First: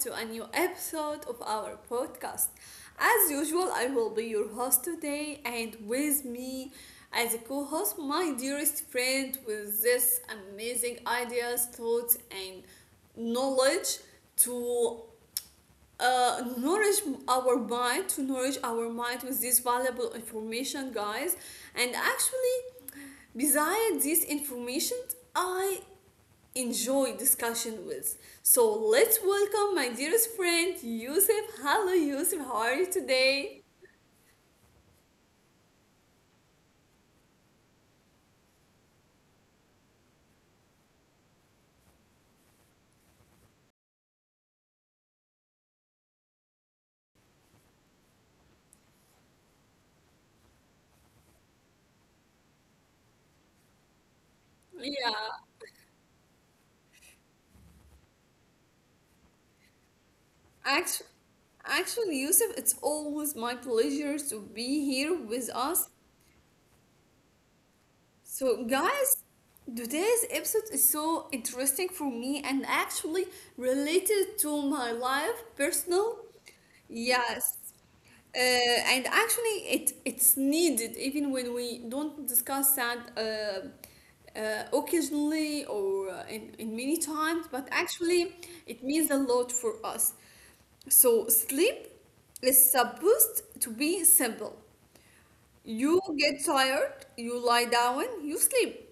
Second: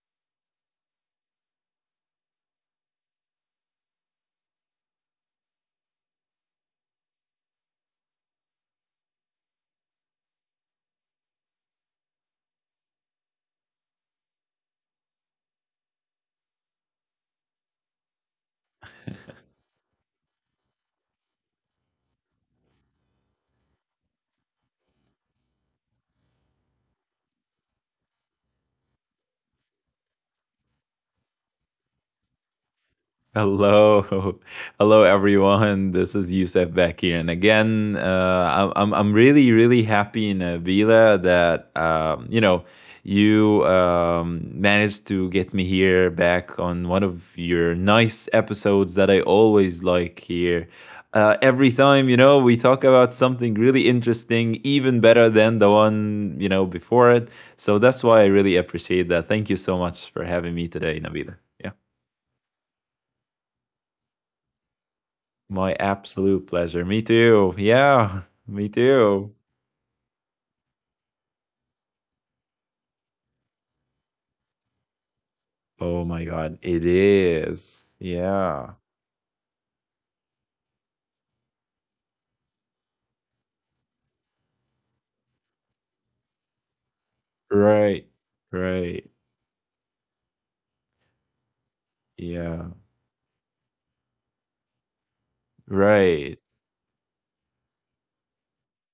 to a new episode of our podcast. As usual, I will be your host today, and with me as a co host, my dearest friend with this amazing ideas, thoughts, and knowledge to nourish our mind, to nourish our mind with this valuable information, guys. And actually, besides this information, I enjoy discussion with. So let's welcome my dearest friend Yusuf. Hello Yusuf, how are you today? Hello, hello everyone. This is Youssef back here, and again, I'm really really happy in Avila that you know you managed to get me here back on one of your nice episodes that I always like here. Every time we talk about something really interesting, even better Yeah, than the one before it. So that's why I really appreciate that. Thank you so much for having me actually, today, Nabila. Yeah. actually, Yusuf, it's always my pleasure to be here with My us. absolute pleasure. Me too. Yeah, So me guys, too. today's episode is so interesting for me and actually related to my life, personal. Oh my God, it Yes. is. Yeah. Uh, and actually, it's needed even when we don't discuss that occasionally or in many times, but Right. actually, it Right. means a lot for us. So, sleep Yeah. is supposed to be simple. You Right. get tired, you lie down, you sleep.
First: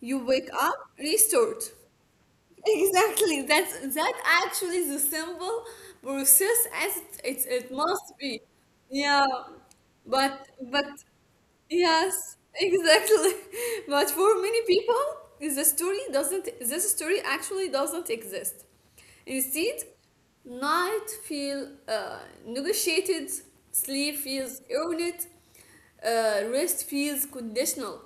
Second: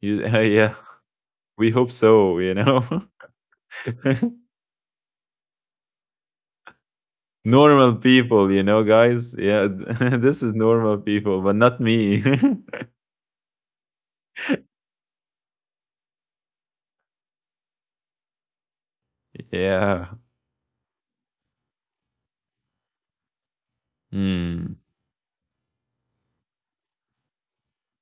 You You, wake up, yeah. restart. We hope so, you know? Exactly. That actually is a simple process as it Normal must be. people, you know, Yeah. guys? Yeah. But This is but normal people, but not me. yes, exactly. But for many people, the story doesn't this story actually doesn't exist. Instead, Yeah. night feel negotiated, sleep feels Mm. earned, rest feels conditional.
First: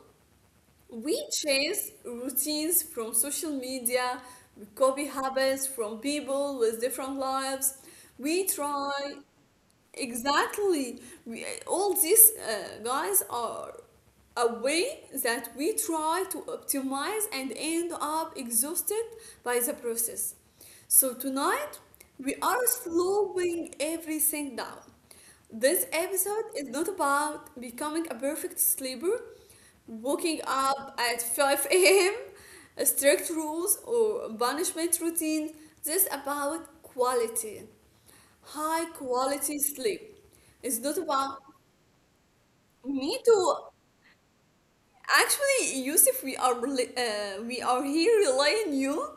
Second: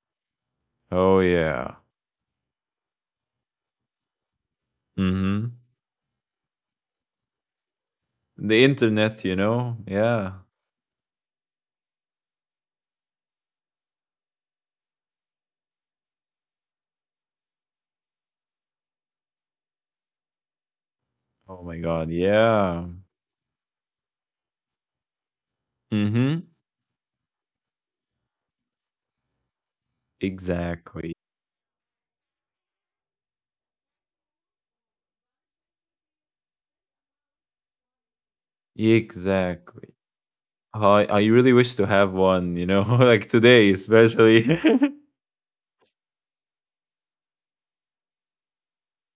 Oh, We yeah. chase routines from social media, we copy Mm-hmm. habits from people with different lives. We The try. internet, you know? Yeah. Exactly. We, all these guys are a way that we try to optimize and end up exhausted by the process. So Oh my tonight, God. we Yeah. are slowing everything down. This Mm-hmm. episode is not about becoming a perfect sleeper. Waking Exactly. up at 5 a.m., strict rules or punishment routines. This about quality. High quality Exactly. sleep. It's I not I really about wish to have one, like me to. today especially. Actually, Yusuf, we are we are here relying you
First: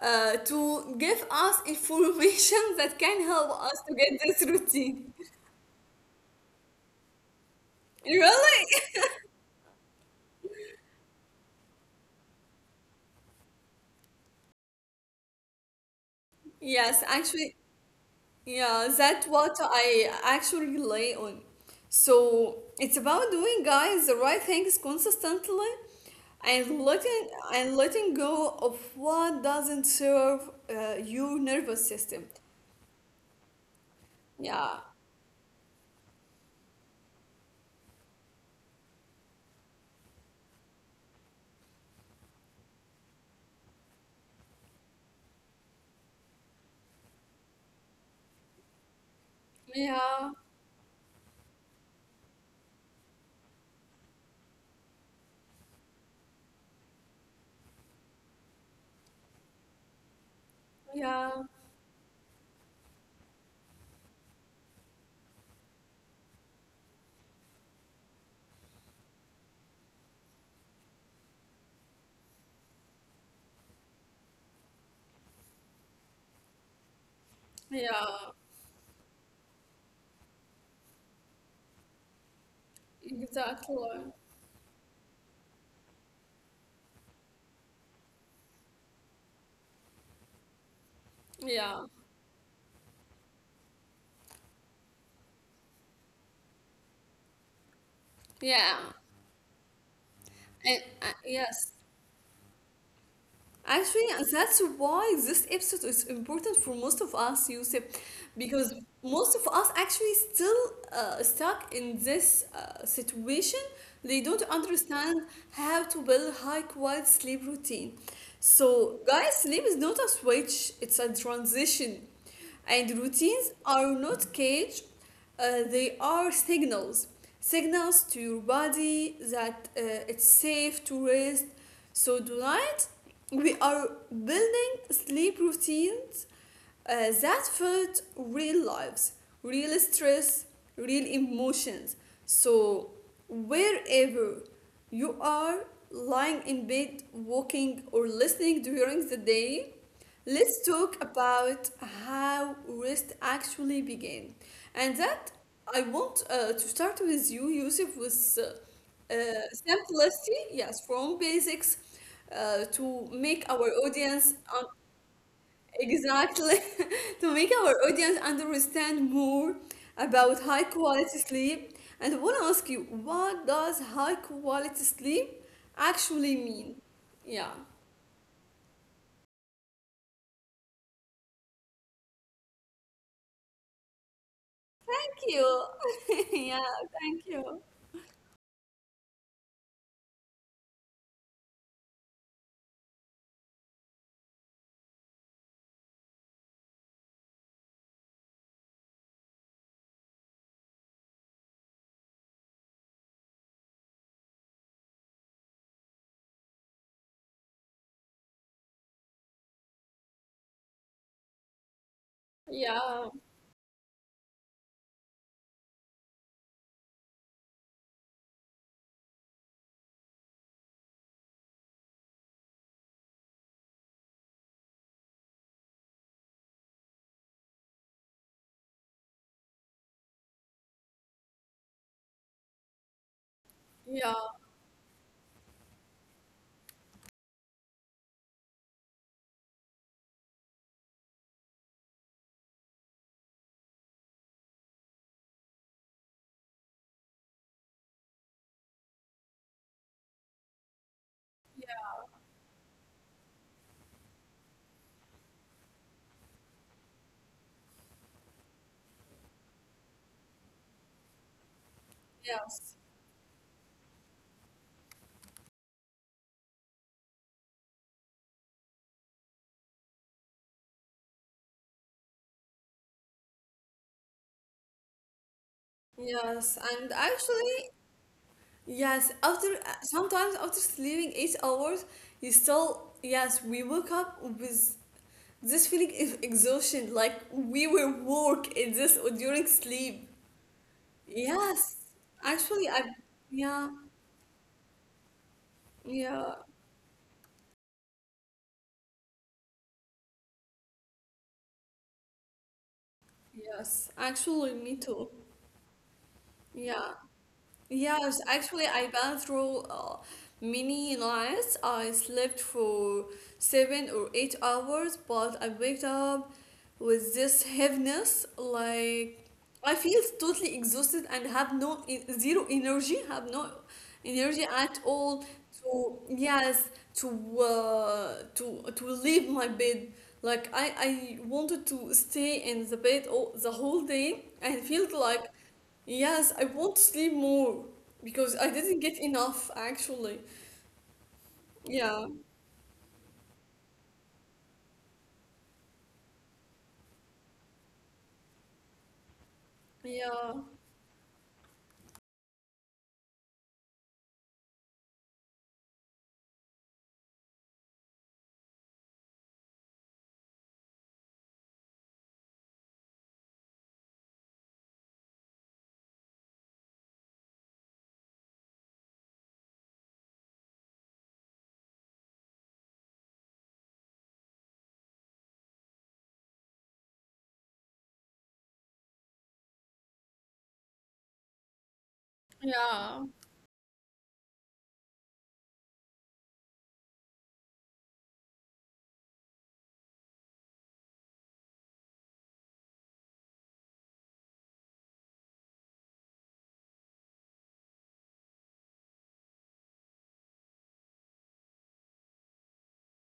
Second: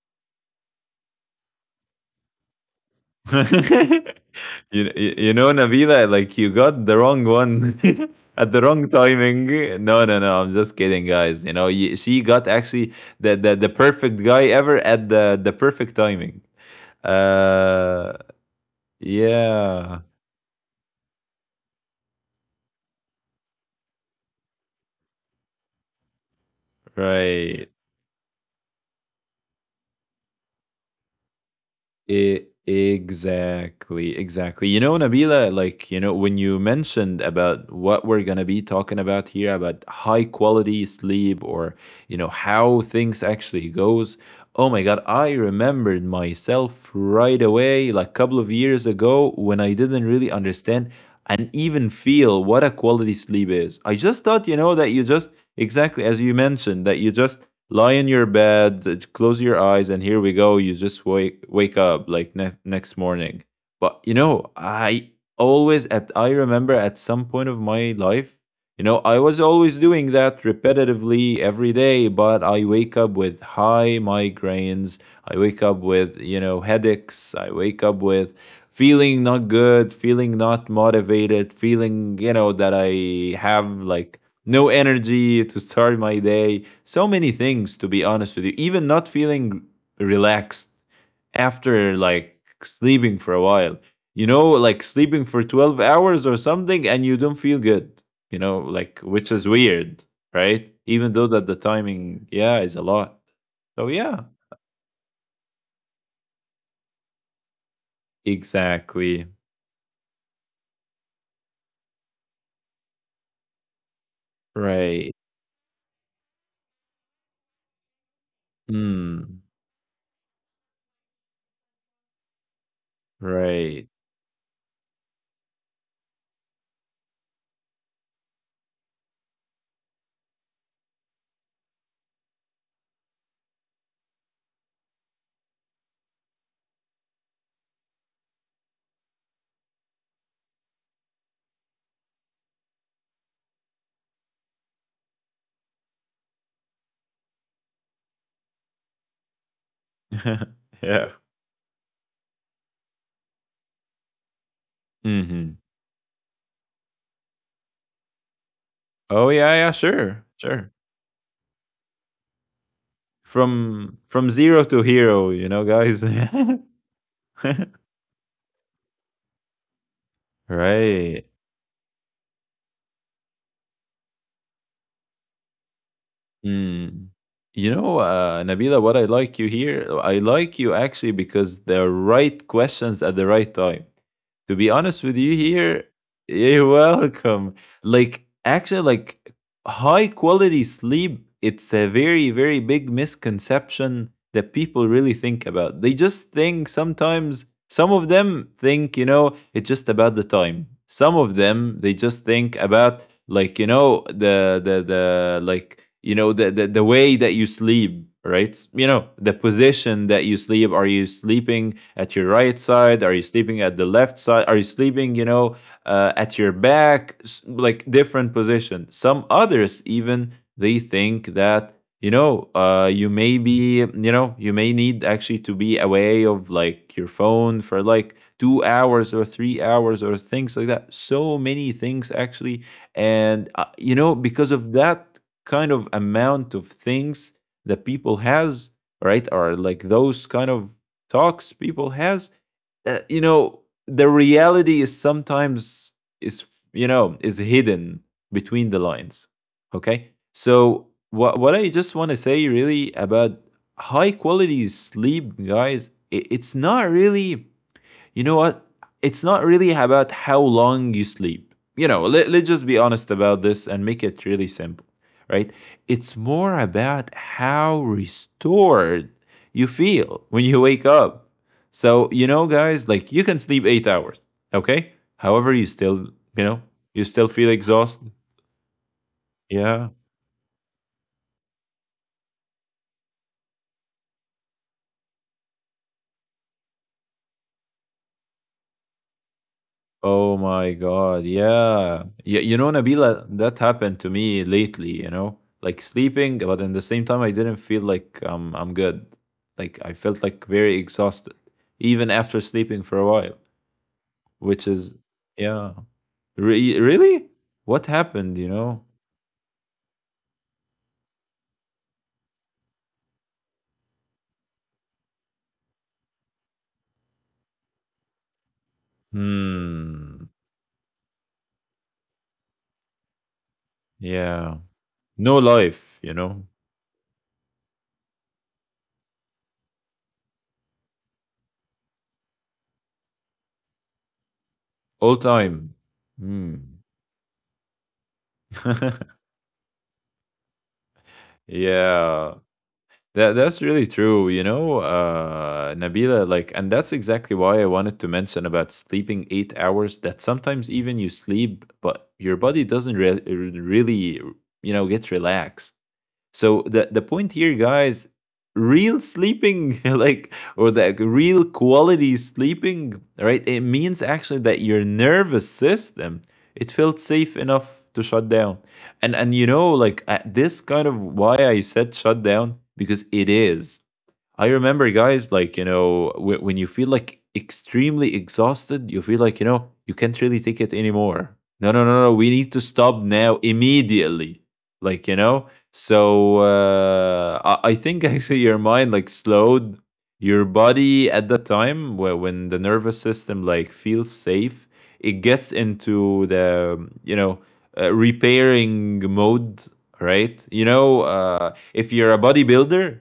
to give us information that can help us to get this you routine. you know, Nabila, like you got the wrong one at the Really? wrong timing. No, no, no. I'm just kidding, guys. She got actually the perfect guy ever at the perfect timing. Yes, actually. Uh, Yeah, that's what yeah, I actually rely on. So it's about doing guys the right things consistently and letting right. and letting go of what doesn't serve your nervous system. E exactly, exactly. Yeah. Nabila, like, when you mentioned about what we're going to be talking about here about high quality sleep or, how things actually goes, oh my god, I remembered myself right away like a couple of years ago when I didn't really Yeah. understand and even feel what a quality sleep is. I just thought, that you just exactly as you mentioned that you just lie in your bed, close your eyes, and here we go. You just Yeah. wake up like next morning. But I remember at some point of my life, I was always doing that repetitively every day. But I wake up with high migraines. I wake up with headaches. I wake up Yeah. with feeling not good, feeling not motivated, feeling that I have Exactly. like no energy to start my day. So many things, to be honest with you. Even not feeling relaxed Yeah. after like sleeping for a while. Like sleeping for 12 hours or something and you don't feel good, Yeah. like, which is weird, right? And Even though that the yes. timing, yeah, is a lot. So, Actually, yeah, and that's why this episode is important for most of us, Yusuf, because exactly. most of us actually still stuck in this situation. They don't Right. understand how to build high quality sleep routine. So, guys, Hmm. sleep is not a switch; it's a transition, and routines Right. are not cage. They are signals, signals to your body that it's safe to rest. So do not we are building sleep routines that fit real lives, real stress, real emotions. So, wherever you are lying in bed, walking, or listening during the day, let's talk Yeah. about how rest actually begins. And that Mm-hmm. I want to start with you, Yusuf, with uh, Oh, yeah, yeah, sure. simplicity, Sure. yes, from basics to make our From audience zero to hero, guys. exactly to make our audience understand more about high quality Right. sleep. And I want to ask you, what does high quality sleep actually mean? Mm. Yeah. Nabila, what I like you here, I like you actually because the right questions at the right time. To be honest Thank with you you. here, Yeah, you're thank welcome. you. Like, actually, like, high quality sleep, it's a very, very big misconception that people really think about. They just think sometimes, some of them think, it's just about the time. Some of them, they just think about, like, the like, the way that you sleep, right? The position that you sleep, are you sleeping at your right Yeah, side, are you sleeping at the left side, are you sleeping, at your back? Like, different position. Some others even they think that you may need actually to be away of like your phone for like 2 hours or 3 hours or things like that, so many things actually. And yeah, because of that kind of amount of things that people has, right? Or like those kind of talks people has. uh, you know the reality is sometimes is you know is hidden between the lines. Okay, so what I just want to say really about high quality sleep, guys, I- it's not really you know what? It's not really about how long you sleep. Let's just yes. be honest about this and make it really simple, right? It's more about how restored you feel when you wake up. So, guys, like, you can sleep 8 hours, okay? However, you Yes, know, and you still feel actually, exhausted. yes, after Yeah. sometimes after sleeping 8 hours, you still, yes, we woke up with this feeling of exhaustion, like we were work in this during sleep. Oh my God. Yes, Yeah. Yeah. Actually, I. Nabila, that Yeah, happened to me lately, like yeah, sleeping, but in the same time, I didn't feel like I'm good. Like I felt like very exhausted, even after sleeping for a while, yes, actually, which me is, too. yeah. Re- Yeah. really? What Yes, happened, you actually, know? I went through many nights. I slept for 7 or 8 hours, but I waked up with this heaviness. Like I feel Hmm. totally exhausted and have no zero energy. Have no energy Yeah. at all No to. life, Yes, to leave my bed. Like I wanted to stay in the bed all, the whole day. And felt all like. time. Yes, I Hmm. want to sleep more because I didn't get enough actually. Yeah, Yeah. That's really true, Nabila. Like, and that's exactly why I wanted to mention about sleeping 8 hours. That yeah, sometimes even you sleep, but your body doesn't really, get relaxed. So the point here, guys, real sleeping, like, or the real quality sleeping, right? It means actually that your nervous system it felt safe enough to shut down, and like at this kind of why I said shut down, because it is. I remember, guys, like, when you feel like extremely exhausted, you feel like, you can't really take it anymore. No, no, no, no. We need to yeah, stop now immediately. Like, so, I think actually your mind like slowed your body at that time where when the nervous system like feels safe, it gets into the, repairing mode, right? If you're a bodybuilder,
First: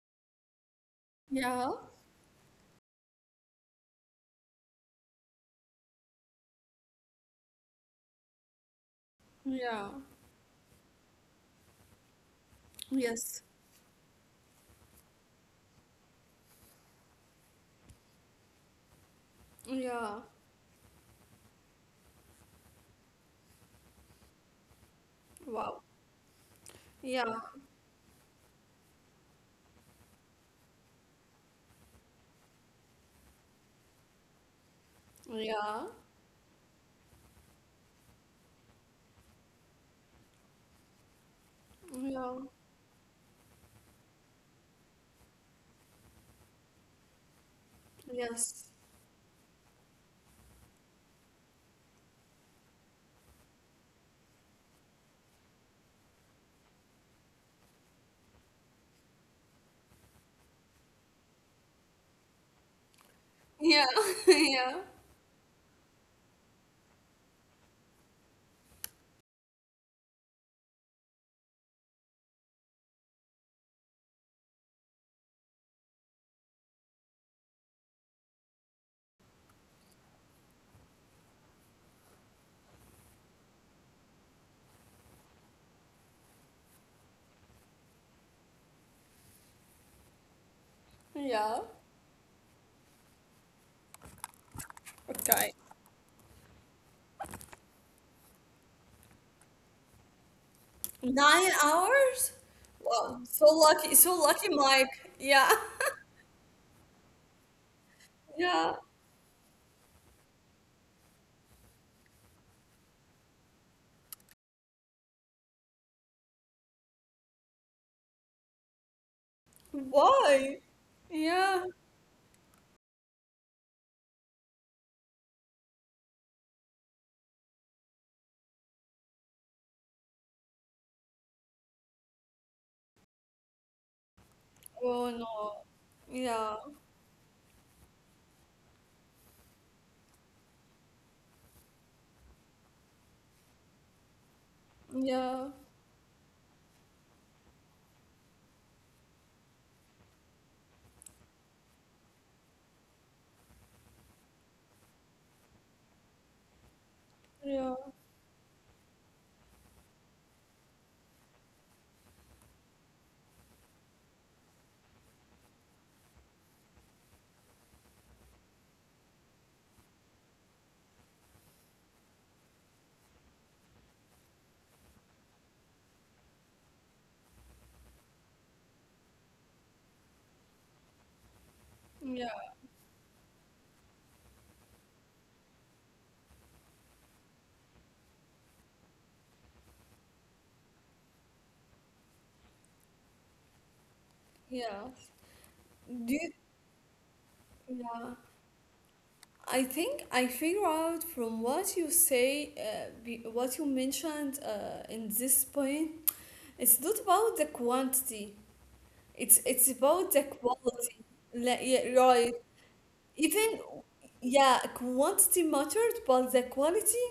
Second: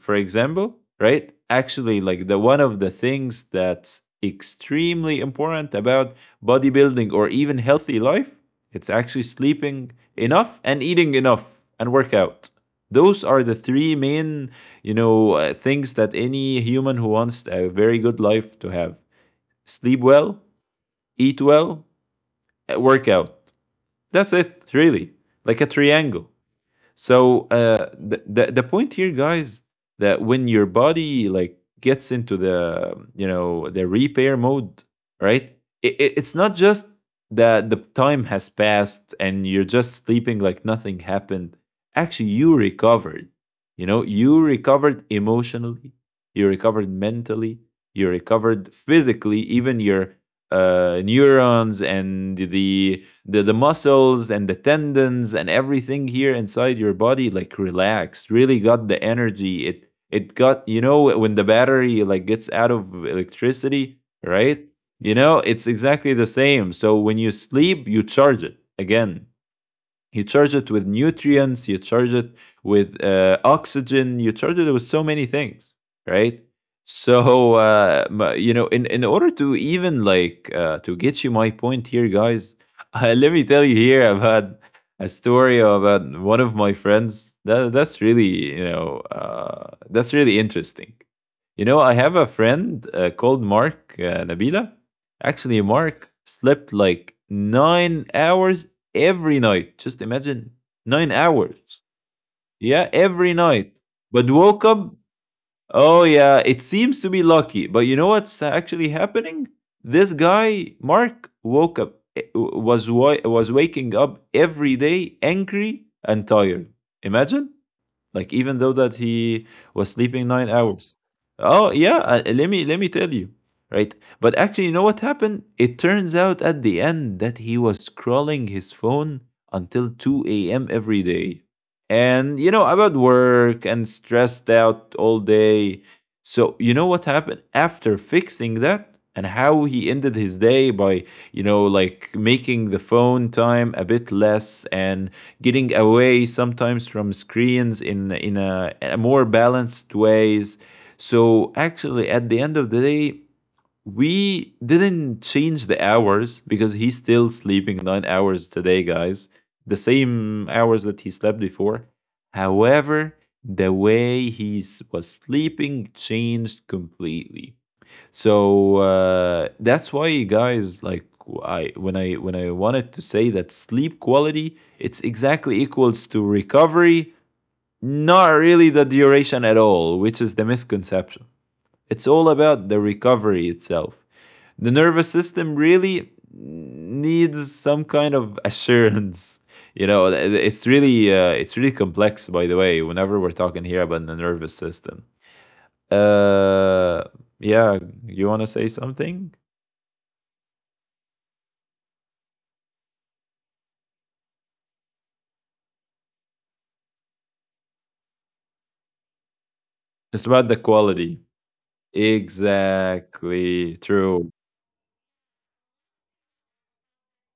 for example, right? yeah, Actually, like, the one of the things that's extremely important about bodybuilding or even healthy life, it's actually yeah, sleeping enough and eating enough and workout. Those are yes, the three main, things that any human who wants a very good life to have: sleep yeah, well, eat well, work out. That's it, really. Like a wow, triangle. yeah, So the point here, guys, that when your body like gets into the you know the repair mode, right? yeah, It's not just that the time has passed and you're just sleeping like nothing happened. Actually, yeah, you recovered. You recovered emotionally, you recovered mentally, you yes, recovered physically. Even your neurons and the muscles and the tendons and everything here inside your body like relaxed, really got the energy, it got. When the battery like gets out of yeah, electricity, right? yeah, It's exactly the same. So when you sleep, you charge it again, you charge it with nutrients, you charge it with oxygen, you charge it with so many things, right? So, in order to even, like, to get you my point here, guys, let me tell you here, I've had a story about one of my friends. That's really, you know, that's really interesting. yeah. I have a friend called Mark, Nabila. Okay, Actually, Mark slept like 9 hours every night. Just imagine nine nine hours. hours? Yeah, Wow, every night. So But lucky, woke Mike. up. Yeah, Oh, yeah, it seems to be lucky. But you know what's yeah, actually happening? This guy, Mark, woke up, was waking up every day angry and tired. Imagine. Like, even though that he was sleeping nine why? hours. Yeah, Oh yeah, let me tell you, right? But actually, you know what happened? It turns out at the end that he was scrolling his phone until 2 a.m. every day, and about work and stressed out oh all day. no, yeah, So you know what happened after fixing that, and how he ended his day by like making the phone time a bit less and yeah, getting away sometimes from screens in a more balanced ways. So actually, at the end of the day, we didn't change the hours because he's still yeah, sleeping 9 hours today, guys. The same hours that he slept before. However, the way he was sleeping changed completely. So that's why, guys, like, I when I when I wanted to say that sleep quality, it's exactly equals to recovery, not really the duration at all, which is the misconception. It's all yeah. about the recovery itself. The nervous system really needs some kind of assurance. You know, it's really complex. By the way, whenever we're talking here about the nervous Yeah. system, Do you, uh, yeah, yeah. you want to say something? I think I figure out from what you say, what you mentioned in this point, it's not about the quantity. It's It's about about the the quality. quality. Like, yeah, right. Exactly. Even True. yeah, quantity mattered, but the quality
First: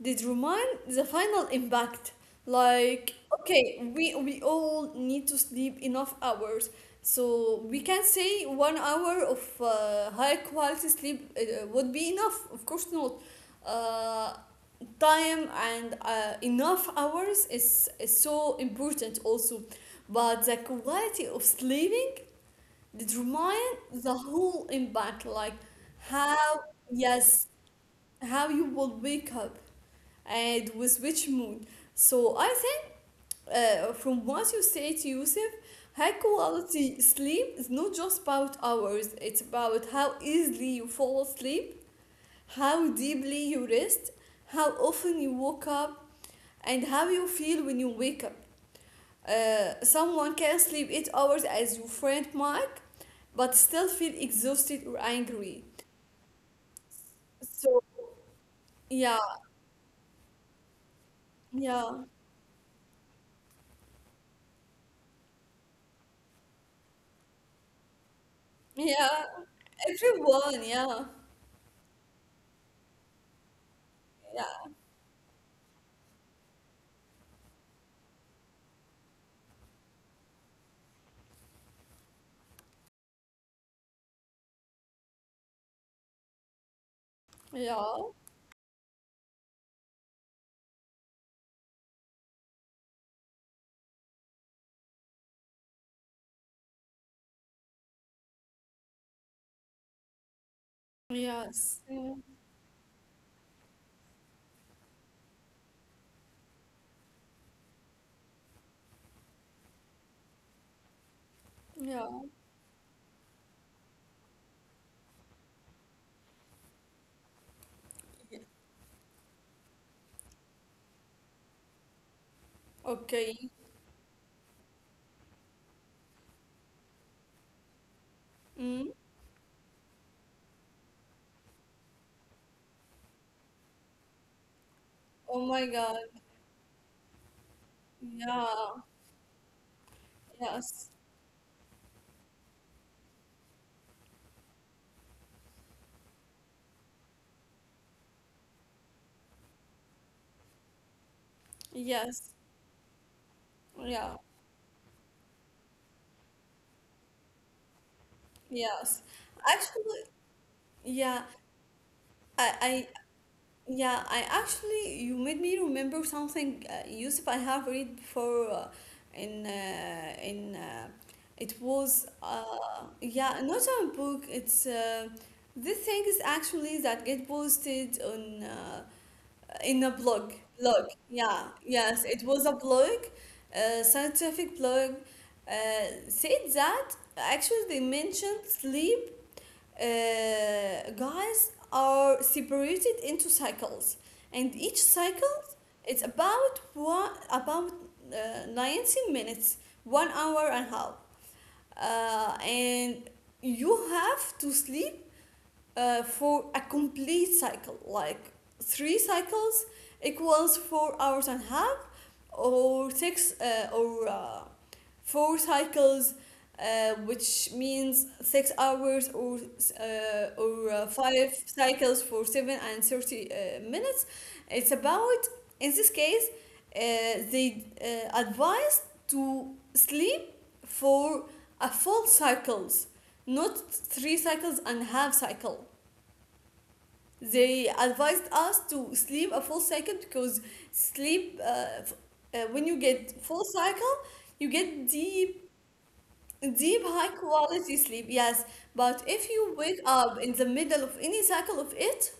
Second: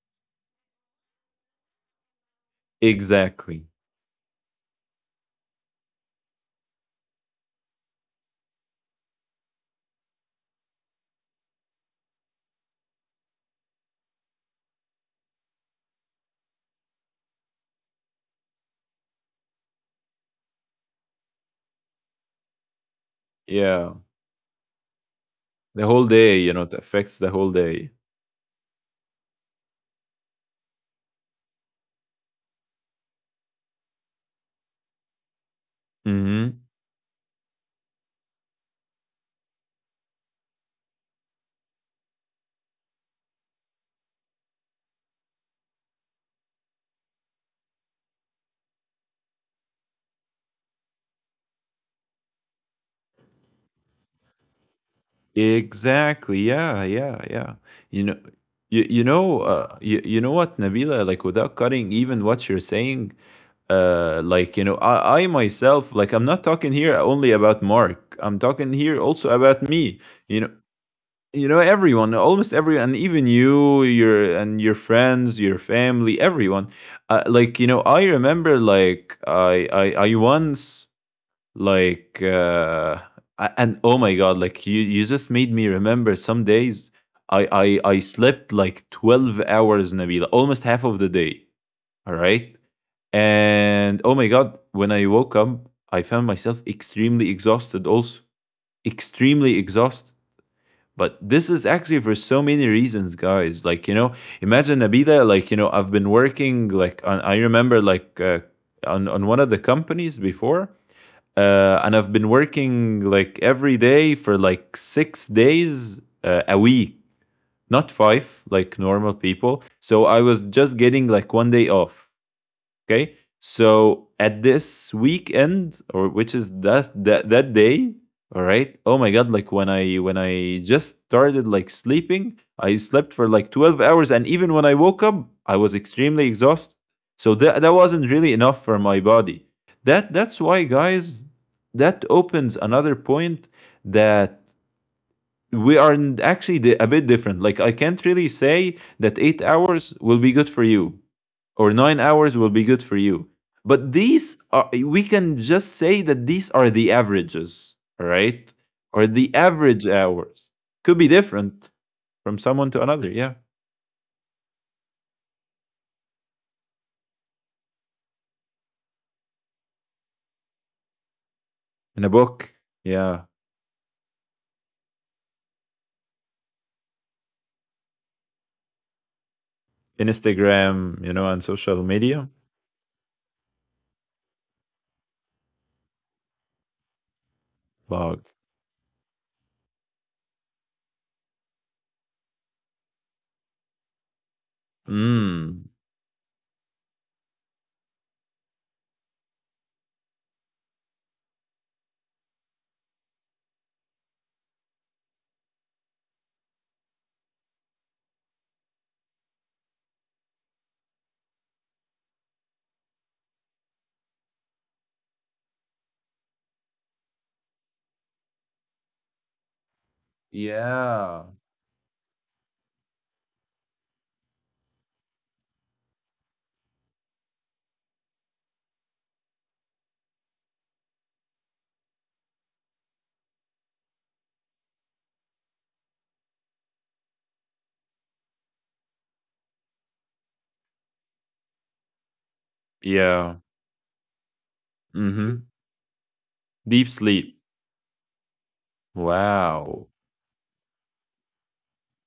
they remind the final impact. Like, Exactly. okay, we all need to sleep enough hours. So we can say 1 hour of high quality sleep would be enough. Of course not. Uh, Time and enough hours is so important also. But the quality of sleeping determine the Yeah. whole impact. Like The whole how, day, it affects yes, the whole day. how you will wake up and with which moon. So I think from what you say to Yusuf, high Mm-hmm. quality sleep is not just about hours, it's about how easily you fall asleep, how deeply you rest, how often you woke up, and how you feel when you wake up. Someone can sleep 8 hours as your friend Mike, but still feel exhausted or angry. Exactly. Yeah. Yeah. Yeah. So, You know, you, yeah, you know, uh, you, you know what, Nabila, like, without yeah, cutting even what you're saying, like, I myself, like, I'm not talking here only about Mark. I'm talking here yeah, also about me. everyone, You know, yeah, everyone, almost everyone, and even you, your yeah, and your friends, your family, everyone. I remember like I once like uh and oh my God, like you just made me remember some days. I yeah. I I slept like 12 hours, Nabila, almost half of the day, all right? And oh my God, when I woke up, I found myself extremely exhausted also, extremely exhausted. But this Yes. is actually Mm. for so many reasons, guys. Imagine, Nabila, I've been working, like, on, I remember, like, on one of the companies before, Yeah. and I've been working, like, every day for, like, 6 days a week, not five, like normal people. So I was just getting, like, one day off. Okay. Okay. So at this weekend, or which is that day, all Mm. right. Oh my God! Like when I just started like sleeping, I slept for like 12 hours, and even when I woke Oh up, my I was God. extremely exhausted. So that wasn't Yeah. really enough for my body. That's why, Yes. guys. That opens another point that we are a bit different. Like I can't really say that 8 hours will be good for you or nine Yes. hours will be good for you. But Yeah. these are, we can just say that these are the averages, all right? Yes. Or the Actually, average hours. Could yeah. be different I, from I, someone to another. Yeah. yeah. I actually, you made me remember something, Yusuf. I have read before, in, uh, in, uh, it was, In a book. yeah, Yeah. not a book. It's, the thing is actually that get posted on. In a In blog. Instagram, you Yeah, know, and yes, social it was media. a blog, a scientific blog, uh, said that actually they mentioned Blog. sleep guys are separated into cycles, and each cycle Mm. it's about one about 90 minutes, 1 hour and a half, and you have to sleep for a complete cycle, like three cycles equals 4 hours and a half, or six or four cycles, which means 6 hours or five Yeah. cycles for 7 and 30 minutes. It's about in this case, uh, they advise to sleep for a full cycles, not three cycles and half cycle. They advised us to sleep a full cycle because sleep, when you get Yeah. full cycle, you get Mm-hmm. deep, deep, Deep high sleep. quality sleep. Yes, but if you wake Wow. up in the middle of any cycle of it,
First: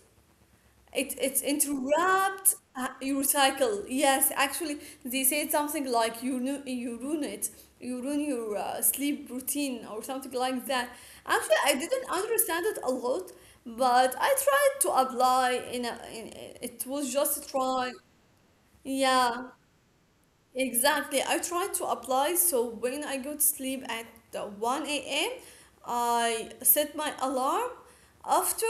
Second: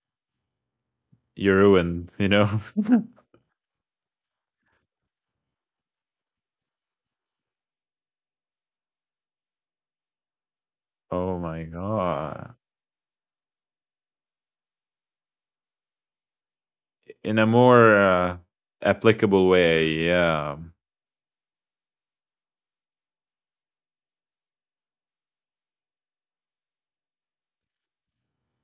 it You're ruined, you know? interrupt your cycle. Yes, actually, they said something like you you ruin it, you ruin your sleep routine or something like that. Oh Actually, my I didn't God. understand it a lot, but I tried to apply. In, a, in it was just In a a try. more Yeah, applicable way. Yeah. exactly. I tried to apply. So when I go to sleep at 1 a.m., I set my alarm after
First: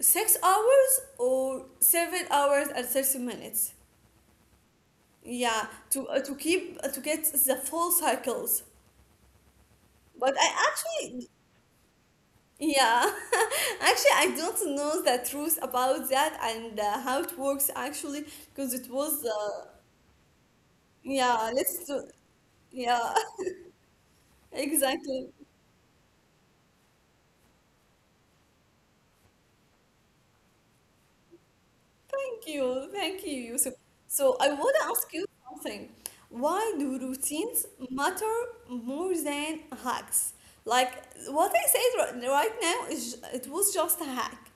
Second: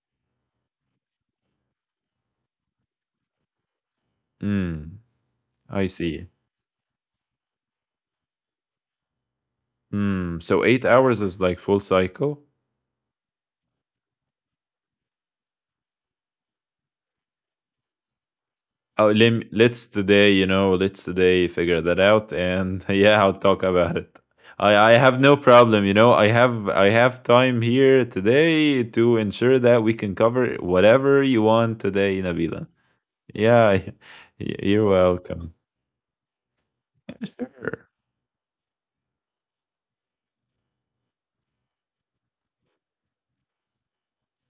6 hours or 7 hours and 30 minutes, Mm, yeah, I see. to keep to get the full cycles. But Mm, so I 8 hours actually. is like full cycle. Yeah. Actually, I don't know the truth about that and how it works actually because it Oh, was, lem let's today, you know, let's today yeah, figure let's that do. out, and Yeah. yeah, I'll talk about it. I have Exactly. no problem, you know. I have time here today to ensure that we can cover whatever you want today, Nabila. Thank you, Yusuf. Yeah, So I want to you're ask you welcome. something. Why do routines Sure. matter more than hacks? Like what I said right now is it was just a hack.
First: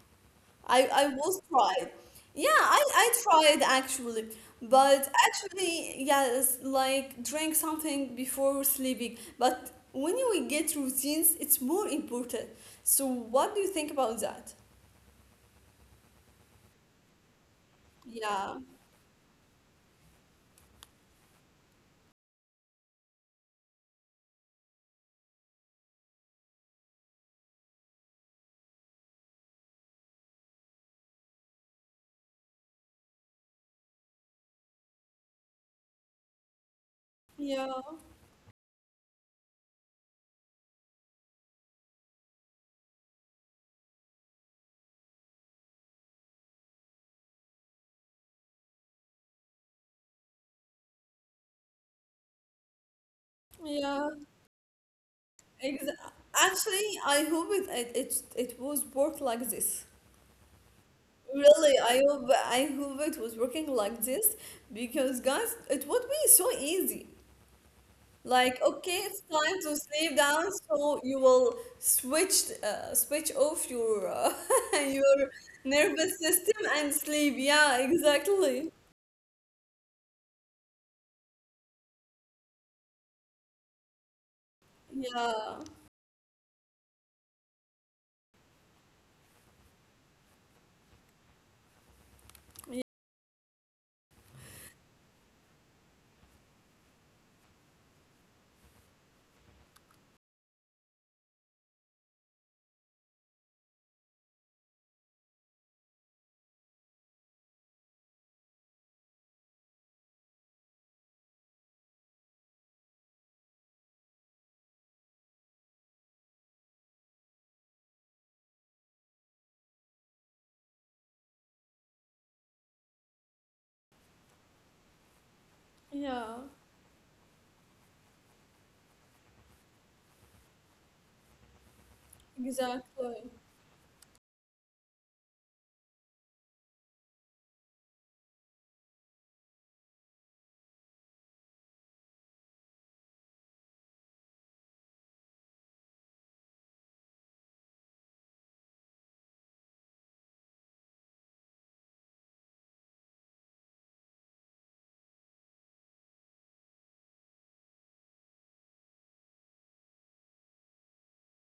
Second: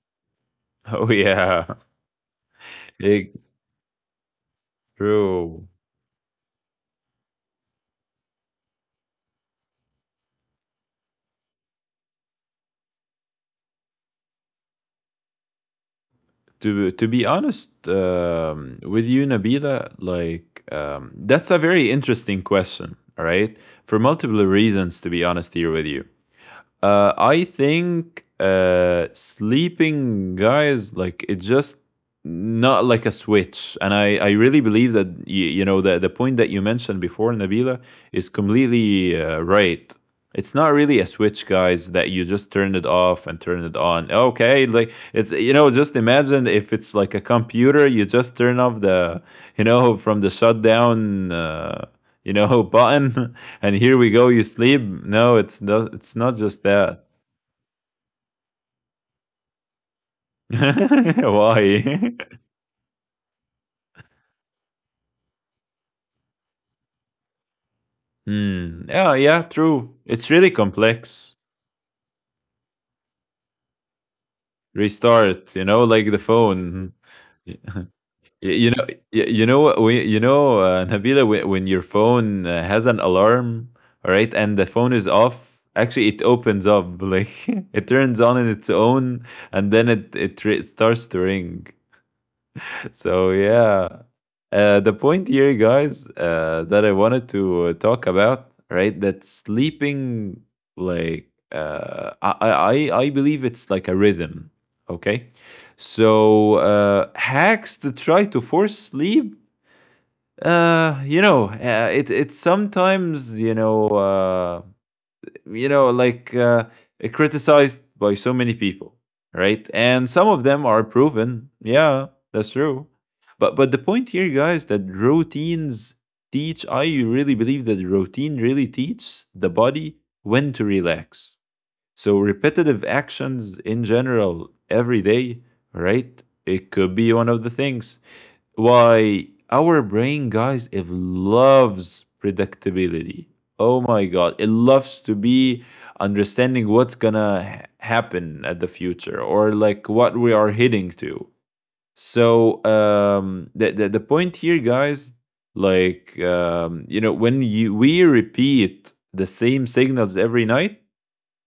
I Oh was yeah, tried. Yeah, I, I it, tried actually. But true. actually, yes, like drink something before sleeping. But when we get routines, it's more important. So what do you think about that? To be honest Yeah, with you, Nabila, that's a very interesting question, all right? For multiple reasons, to be honest here with you. I think sleeping, guys, like it's just not like a switch. And I really believe that, you know, the point that you mentioned before, yeah, Nabila, is completely right. It's not really a switch, guys, that you just turn it off and turn it on. Okay, like it's, you know, just imagine if it's like a computer, you just turn off the, you know, from the shutdown. You know, button and here we yeah. go, you sleep. No, it's Exa. not, it's not just Actually, that. I hope it, it was worked like this. Really, I hope Why? I hope it was working like this because guys, it would be so easy. Like, Hmm. okay, Yeah, it's yeah, time to true, sleep it's down, really so you complex. will switch off your your Restart, you know, like nervous the system and phone. sleep. Yeah, exactly. You know, you know what we you know Nabila, when your phone has an alarm, all right, and the phone is off, Yeah. actually it opens up like it turns on in its own, and then it starts to ring. So yeah, the point here, guys, that I wanted to talk about, right? That sleeping, like, uh, I believe it's like a rhythm. Okay, so hacks to try to force sleep. It's sometimes you know, like uh, criticized by so many people, right? And some of them are proven. Yeah, that's true. But the point here, guys, that routines Yeah, teach. I really believe that routine really teaches the body when to relax, so repetitive exactly. actions in general every day, right? It could be one of the things why our brain, guys, it loves predictability. Oh my God, it loves to be understanding what's gonna happen at the future or like what we are heading to. So the point here, guys, you know, when you we repeat the same signals every night,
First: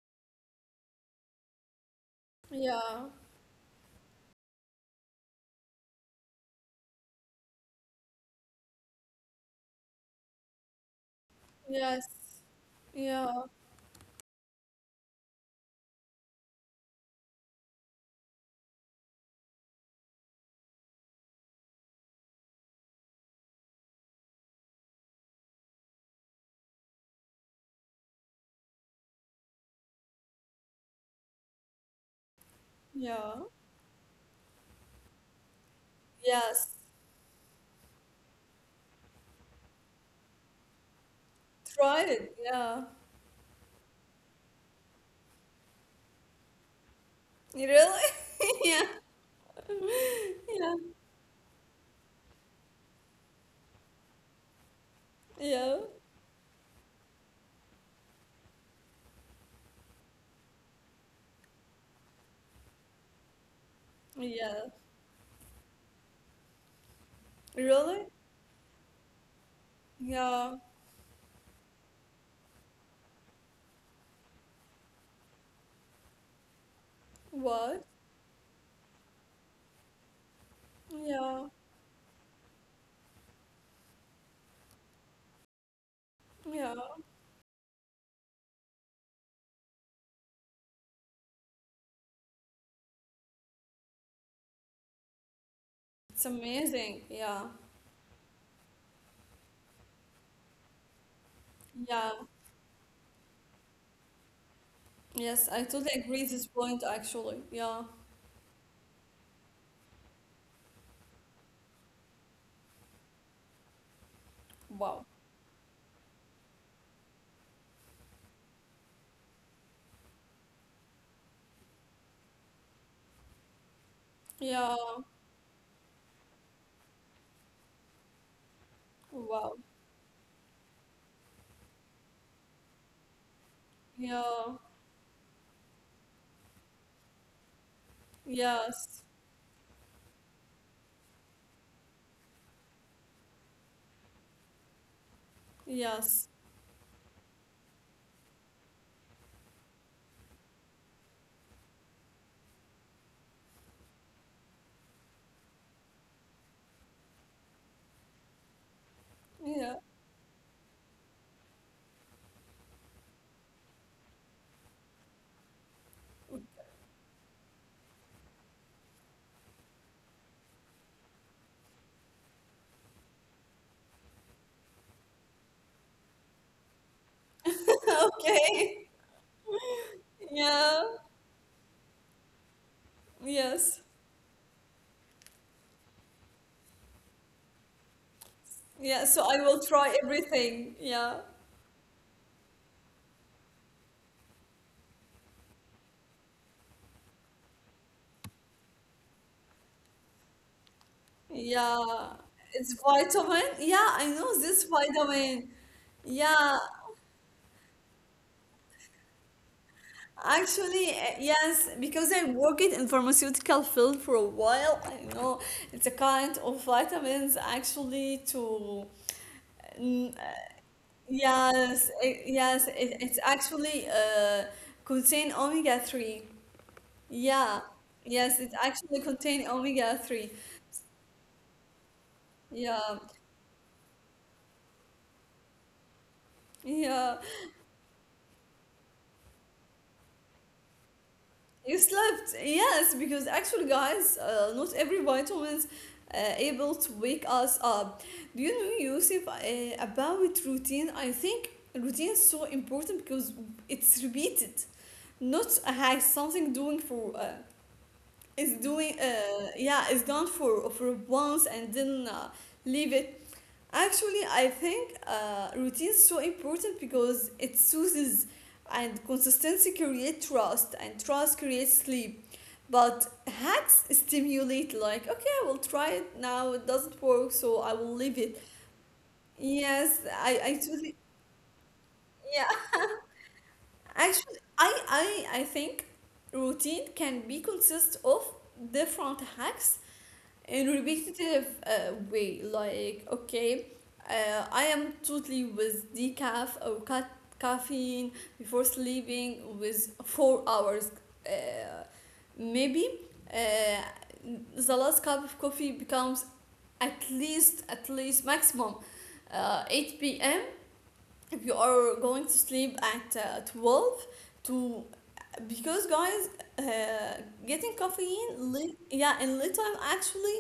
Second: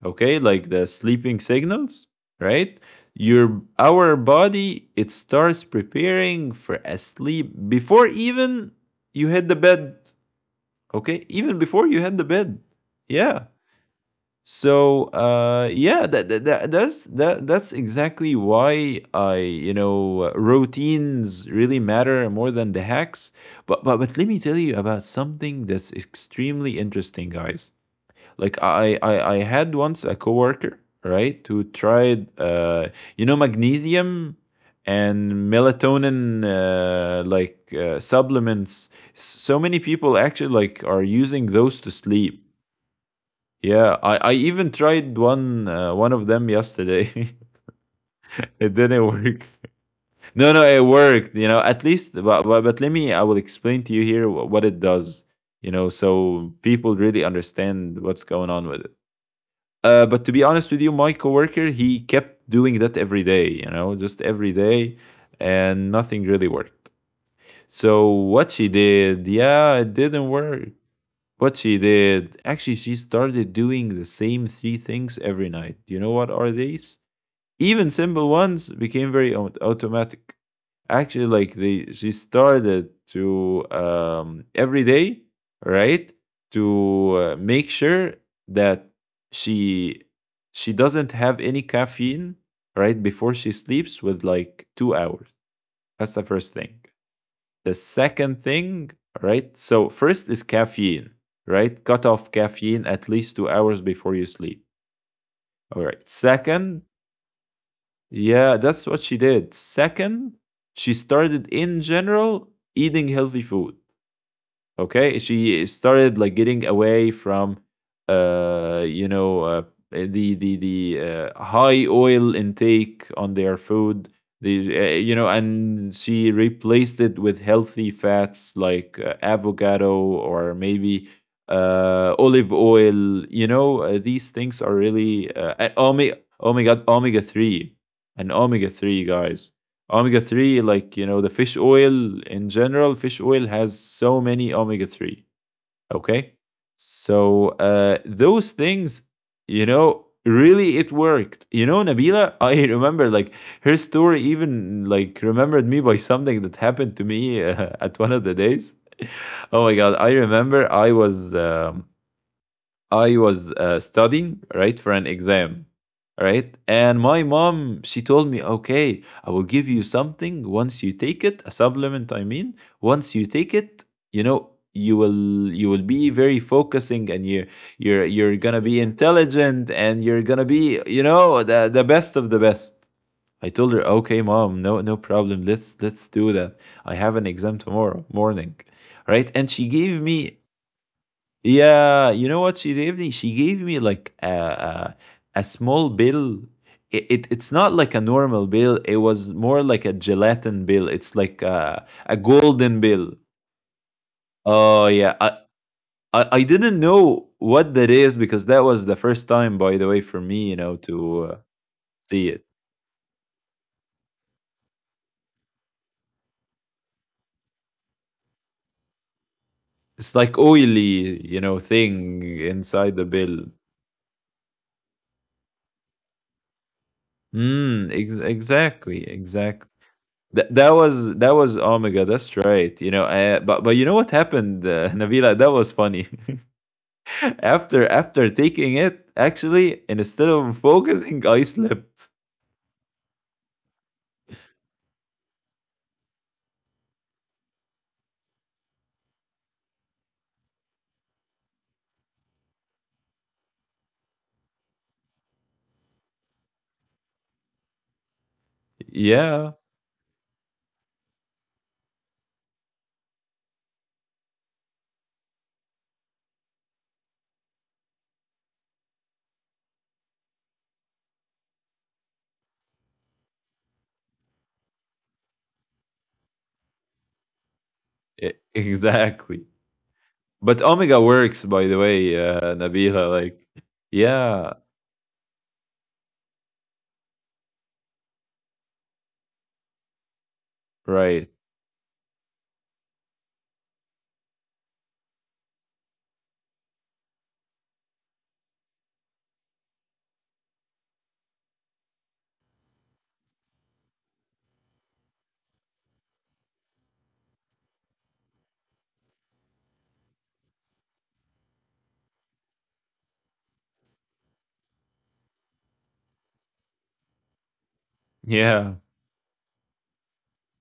okay, like the sleeping signals, right, Yeah. your our body, it starts preparing for a sleep before even you hit the bed. Okay, even before you Yes. hit the bed. Yeah. Yeah. So that's exactly why, I, you know, routines really matter more than the hacks. But let me tell you about something that's extremely interesting, guys. Like I had once a coworker, right, who tried Yeah. magnesium and melatonin Yes. Supplements. So many people actually like are using those to Try it. sleep. Yeah. Yeah, I even tried one of them yesterday. You really? It Yeah. didn't work. No, no, Yeah. it worked. You know, at least. But let me. I will explain to you here what it does. You Yeah. know, so people really understand what's going on with it. But to be honest with you, my coworker, he kept doing that every day. You know, just every Yeah. day, and nothing really worked. Really? So what she did, yeah, it didn't Yeah. work. What she did, actually, she started doing the same three things every night. You know what are these? What? Even simple ones became very automatic, actually. Yeah. Like they she started to every day, right, to Yeah. Make sure that she she doesn't have any caffeine right before she sleeps with like 2 hours. That's It's the first thing. amazing. Yeah. The second thing, right, so first is caffeine, right, cut Yeah. off caffeine at least 2 hours before you sleep, Yes, I all totally right? agree this Second, point actually. Yeah. yeah, that's what she did. Second, she started in general eating healthy food. Wow. Okay, she started like getting away from uh you know uh, the high oil intake on their food, the Yeah. You know and she replaced it with healthy fats like Wow. avocado or maybe olive oil, you know. Yeah. These things are really omega 3, and omega 3, Yes. guys, omega 3, like, you know, the fish oil in general, fish oil has so many omega 3. Okay. Yes. So those things, you know, really it worked. You know, Nabila, I remember like her story even like remembered me by something that happened to me at one of the days. Oh my Yeah. God. I remember I was. I was studying, right, for an exam, right? And my mom, she told me, okay, I will give you something once you take it, a supplement, I mean. Once you take it, you know, you will be very focusing, and you're gonna be Okay. intelligent and you're gonna be, Yeah. you know, the best of the best. I told Yes. her, okay, mom, no, no problem, let's do that. I have an exam tomorrow morning, Yeah. So right? I And will she try gave me, everything. Yeah. yeah, you know what she gave me? She gave me like a small bill. It's not like a normal bill. It was more like a gelatin bill. It's like a Yeah, it's golden bill. vitamin. Yeah, I know this Oh yeah, I, vitamin. I I Yeah, didn't know what that is because that was the first time, by the way, for me, you know, actually, to yes, because see I it. worked in pharmaceutical field for a while. I know it's a kind of vitamins actually to. It's mm, uh, like oily, you know, yes, thing it, yes, inside it, the it's bill. actually contain omega 3. Yeah. Mm, Yes, it exactly, actually contain exactly. omega 3. That that was Omega. That's right. You Yeah. know, but you know what happened, Nabila? That was funny. Yeah. After taking it, actually, and instead of focusing, I You slept. slept, yes, because actually, guys, not every vitamins able to wake us up. Do you know, Yusuf, about routine? I think routine is so important because it's repeated, not like something doing for is doing Yeah, yeah, it's done for once and then leave it. Actually, I think routine is so important because it soothes, and consistency creates trust, and trust creates sleep. But hacks stimulate, like, okay, I will try it now. It doesn't work, so I will leave it. exactly. Yes, I But totally. Omega works, by the way, Yeah. Nabila. Like, Actually, yeah, I think routine can be consist of different hacks in right. repetitive way like okay, I am totally with decaf or caffeine before sleeping with 4 hours, uh, maybe uh, the last cup of coffee becomes at least maximum 8 p.m if you are going to sleep at 12 to, because guys, uh, getting caffeine Yeah, late, yeah, in late time actually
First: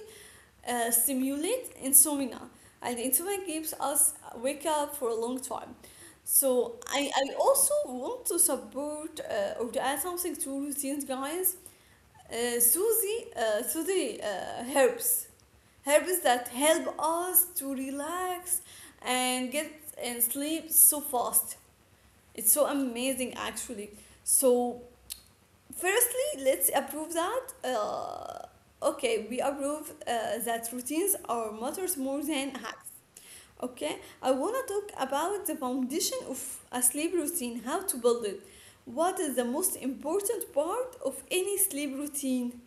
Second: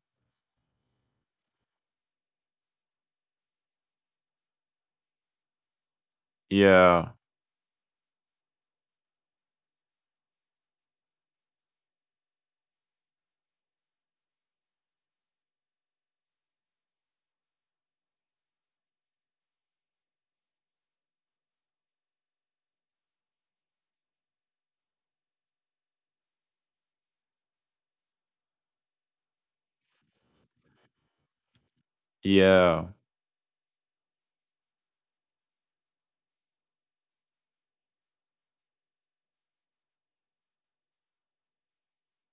stimulate insomnia, and insomnia keeps us wake up for a long time. So yeah, I also want to support or to add something to routines guys, Susie, Susie herbs, herbs that help us to relax and get and sleep so fast. It's so amazing, actually. So firstly, let's approve that. Okay, we approve that routines are matters more than hacks. yeah. Okay, I wanna talk about the foundation of a sleep routine, how to build it. What is the most important part of any sleep routine,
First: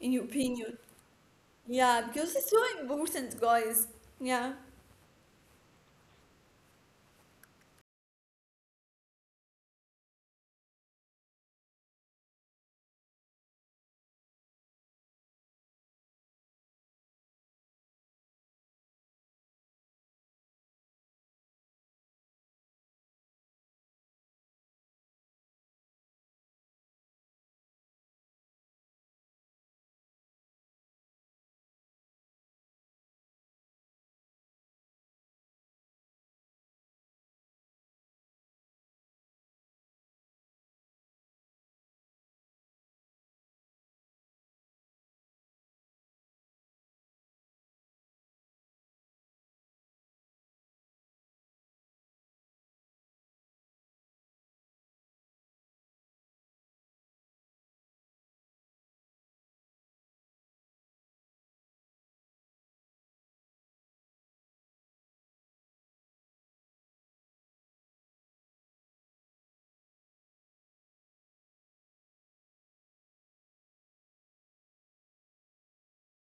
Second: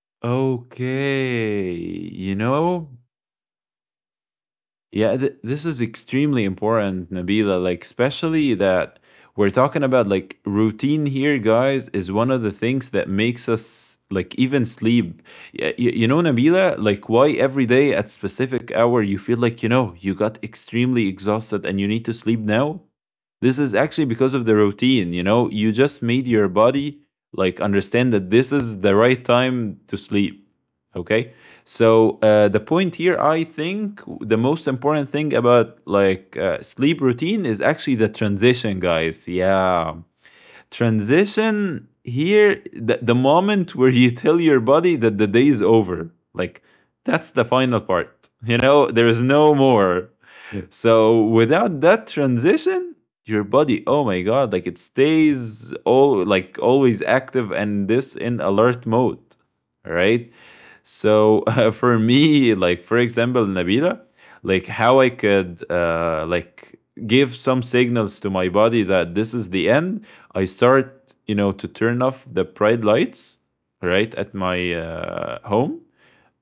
in your opinion? Okay. Yeah, You because it's so know, important, guys. Yeah, yeah, this is extremely important, Nabila. Like, especially that we're talking about like routine here, guys, is one of the things that makes us like even sleep. You know, Nabila, like why every day at specific hour you feel like, you know, you got extremely exhausted and you need to sleep now? This is actually because of the routine, you know, you just made your body like understand that this is the right time to sleep. Okay. So the point here, I think, the most important thing about like sleep routine is actually the transition, guys. Yeah, transition here, the moment where you tell your body that the day is over, like that's the final part. You know, there is no more. So without that transition, your body, oh my God, like it stays all like always active and this in alert mode, right? So for me, like for example, Nabila, like how I could give some signals to my body that this is the end. I start, you know, to turn off the bright lights right at my home,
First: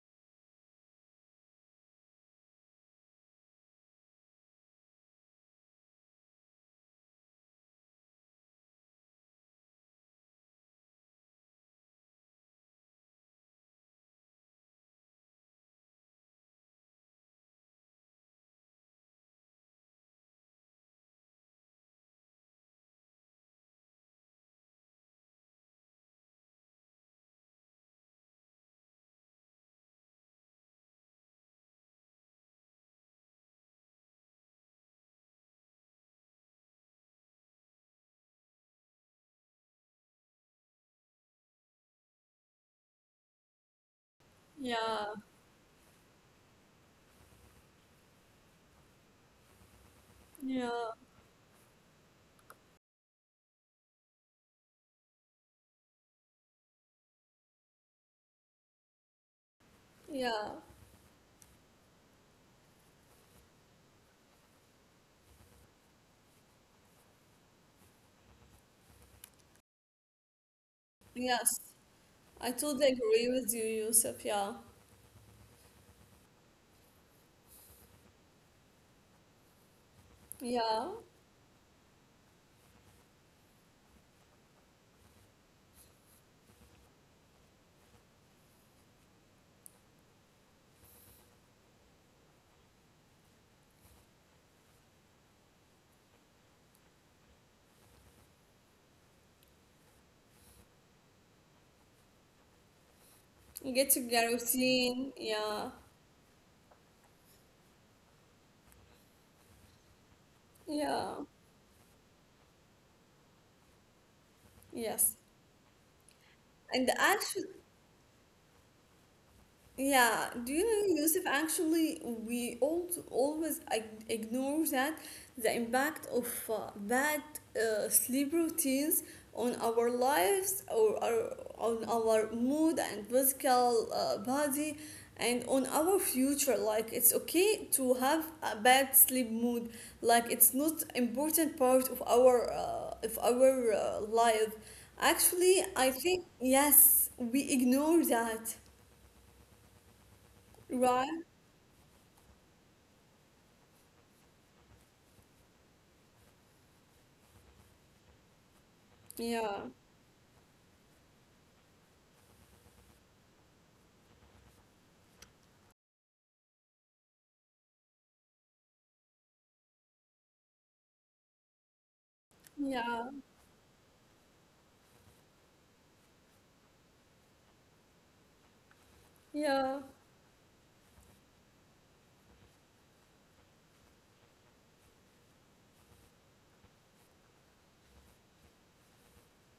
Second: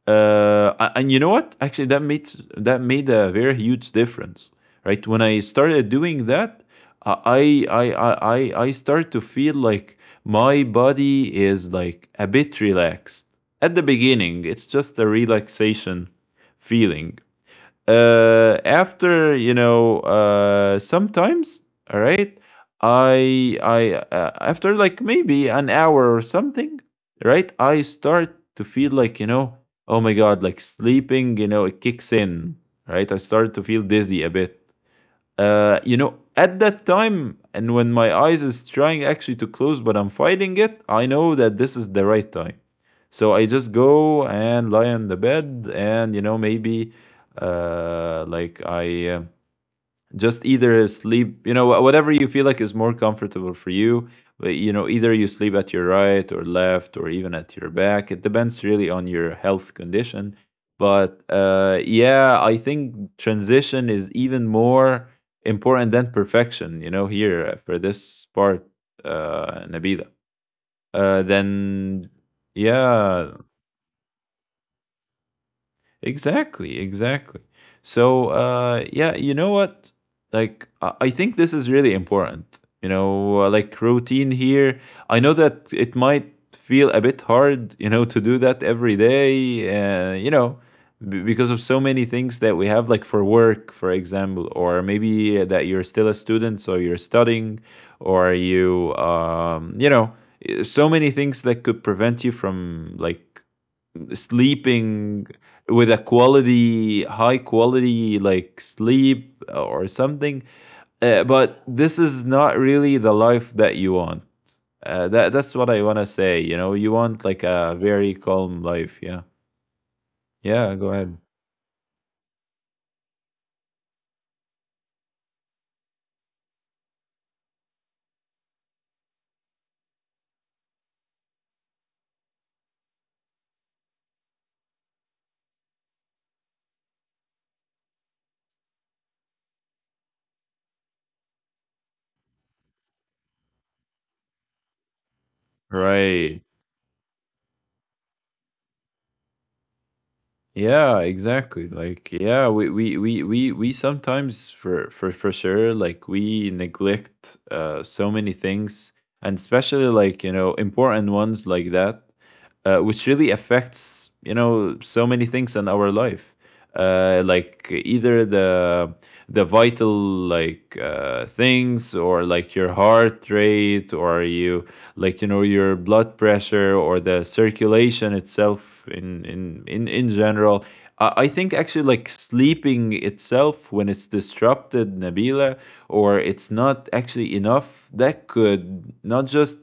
and you know what? Actually, that made a very huge difference, right? When I started doing that, I start to feel like my body is like a bit relaxed at the beginning. It's just a relaxation feeling, after sometimes. All right, I after like maybe an hour or something, right? I start to feel like, you know, oh my god, like sleeping, you know, it kicks in, right? I start to feel dizzy a bit, you know, at that time, and when my eyes is trying actually to close, but I'm fighting it, I know that this is the right time. So I just go and lie on yeah, the bed, and you know, maybe like I. Just either yeah, sleep, you know, whatever you feel like is more comfortable for you. But you know, either you sleep at your right or left or even at your back, it depends really on your health condition. yeah. But yeah, I think transition is even more important than perfection, you know, here, for this part, Nabila. Yes, Then I totally agree Yeah. with you, Yusuf. Yeah, Exactly, exactly. So, yeah, you know what? Like, I yeah. I think this is really important. You know, like routine here. I know that it might feel a bit hard, you know, to do that every day, you know, because of so many things that we have, like for work, for example, or maybe that you're still a student, so you're studying, or you, you know, so many things that could prevent you from like Get to get sleeping routine. Yeah, with a quality, high quality like sleep or something. Yeah, But this is not really the life that you want. Uh, that yes. that's what I want to say. You know, you And the want like ash, a very calm life. Yeah, yeah, yeah. do you Go ahead. know, Yusuf, actually, we all always ignore that the impact of bad sleep routines on our lives or on our mood and physical body and on our future. Like, it's okay to have a bad sleep mood. Like, it's not important part of our life. Actually, I think Right. yes, we ignore that. Yeah, Right? exactly. Like, yeah, we sometimes for sure, like we neglect so many things, and Yeah, especially like, you know, important ones like that, which really affects, you know, so many things in our life. Like either the vital things or like your yeah, heart rate or you like, you know, your blood pressure, or the circulation itself yeah, in general. I think actually like sleeping itself, when it's disrupted, Nabila, or it's not actually enough, that could not just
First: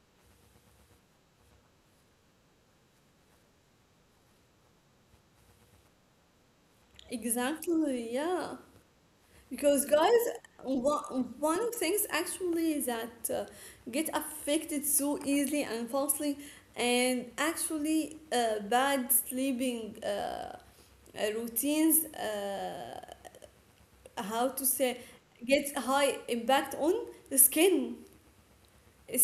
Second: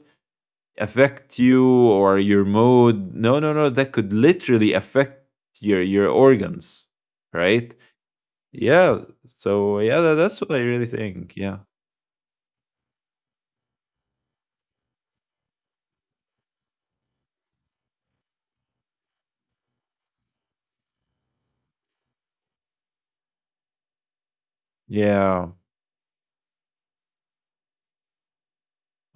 affect you or your mood. No, no, no, that could literally affect your organs, right? exactly. Yeah, Yeah. So because yeah, guys, that's what I really think. Yeah. one of things actually that get affected so easily and falsely, and actually bad sleeping routines, how to say, Yeah. gets high impact on the skin.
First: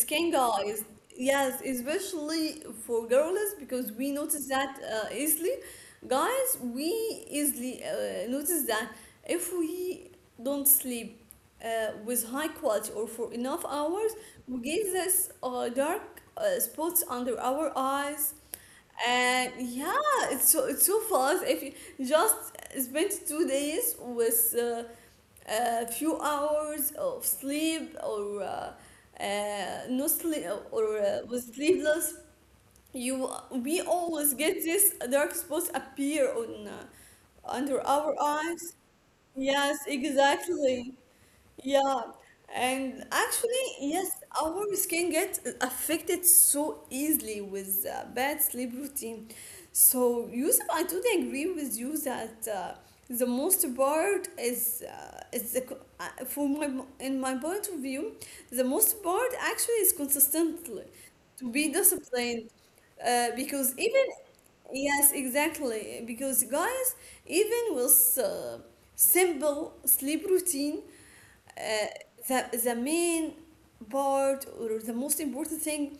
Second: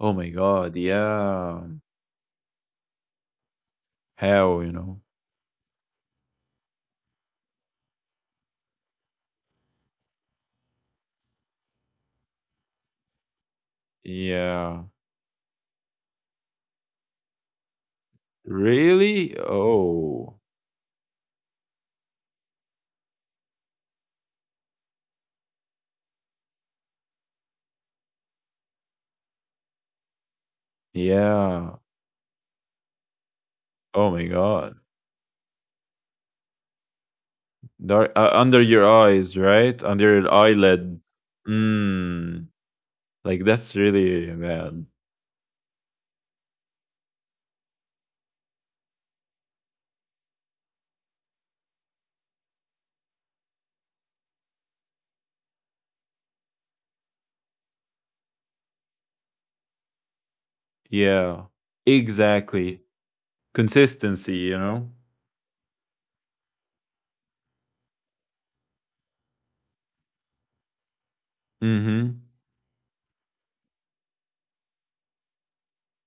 Oh my God. guys, yes, Yeah. especially for girls because we notice How, you that know? Easily. Guys, we easily notice that if we don't sleep with high quality or for enough hours, we get Yeah. this dark spots under our eyes. Really? And yeah, Oh. It's so fast if you just spend 2 days with a few hours of sleep or no sleep or was Yeah. sleepless. You, we Oh my always god. get this dark spots appear on under Dark, our under your eyes. eyes, right? Yes, Under your eyelid. exactly. Yeah, Mm. and Like that's actually, really yes, bad. our skin gets affected so easily with bad sleep routine. So, Yusuf, I totally agree with you that the most part is the, for my in my point of view, the most part actually is consistently Yeah. to be disciplined, Exactly. Because even, Consistency, you know? yes, exactly. Because guys, even with simple sleep routine, uh, Mhm. the main part or the most important thing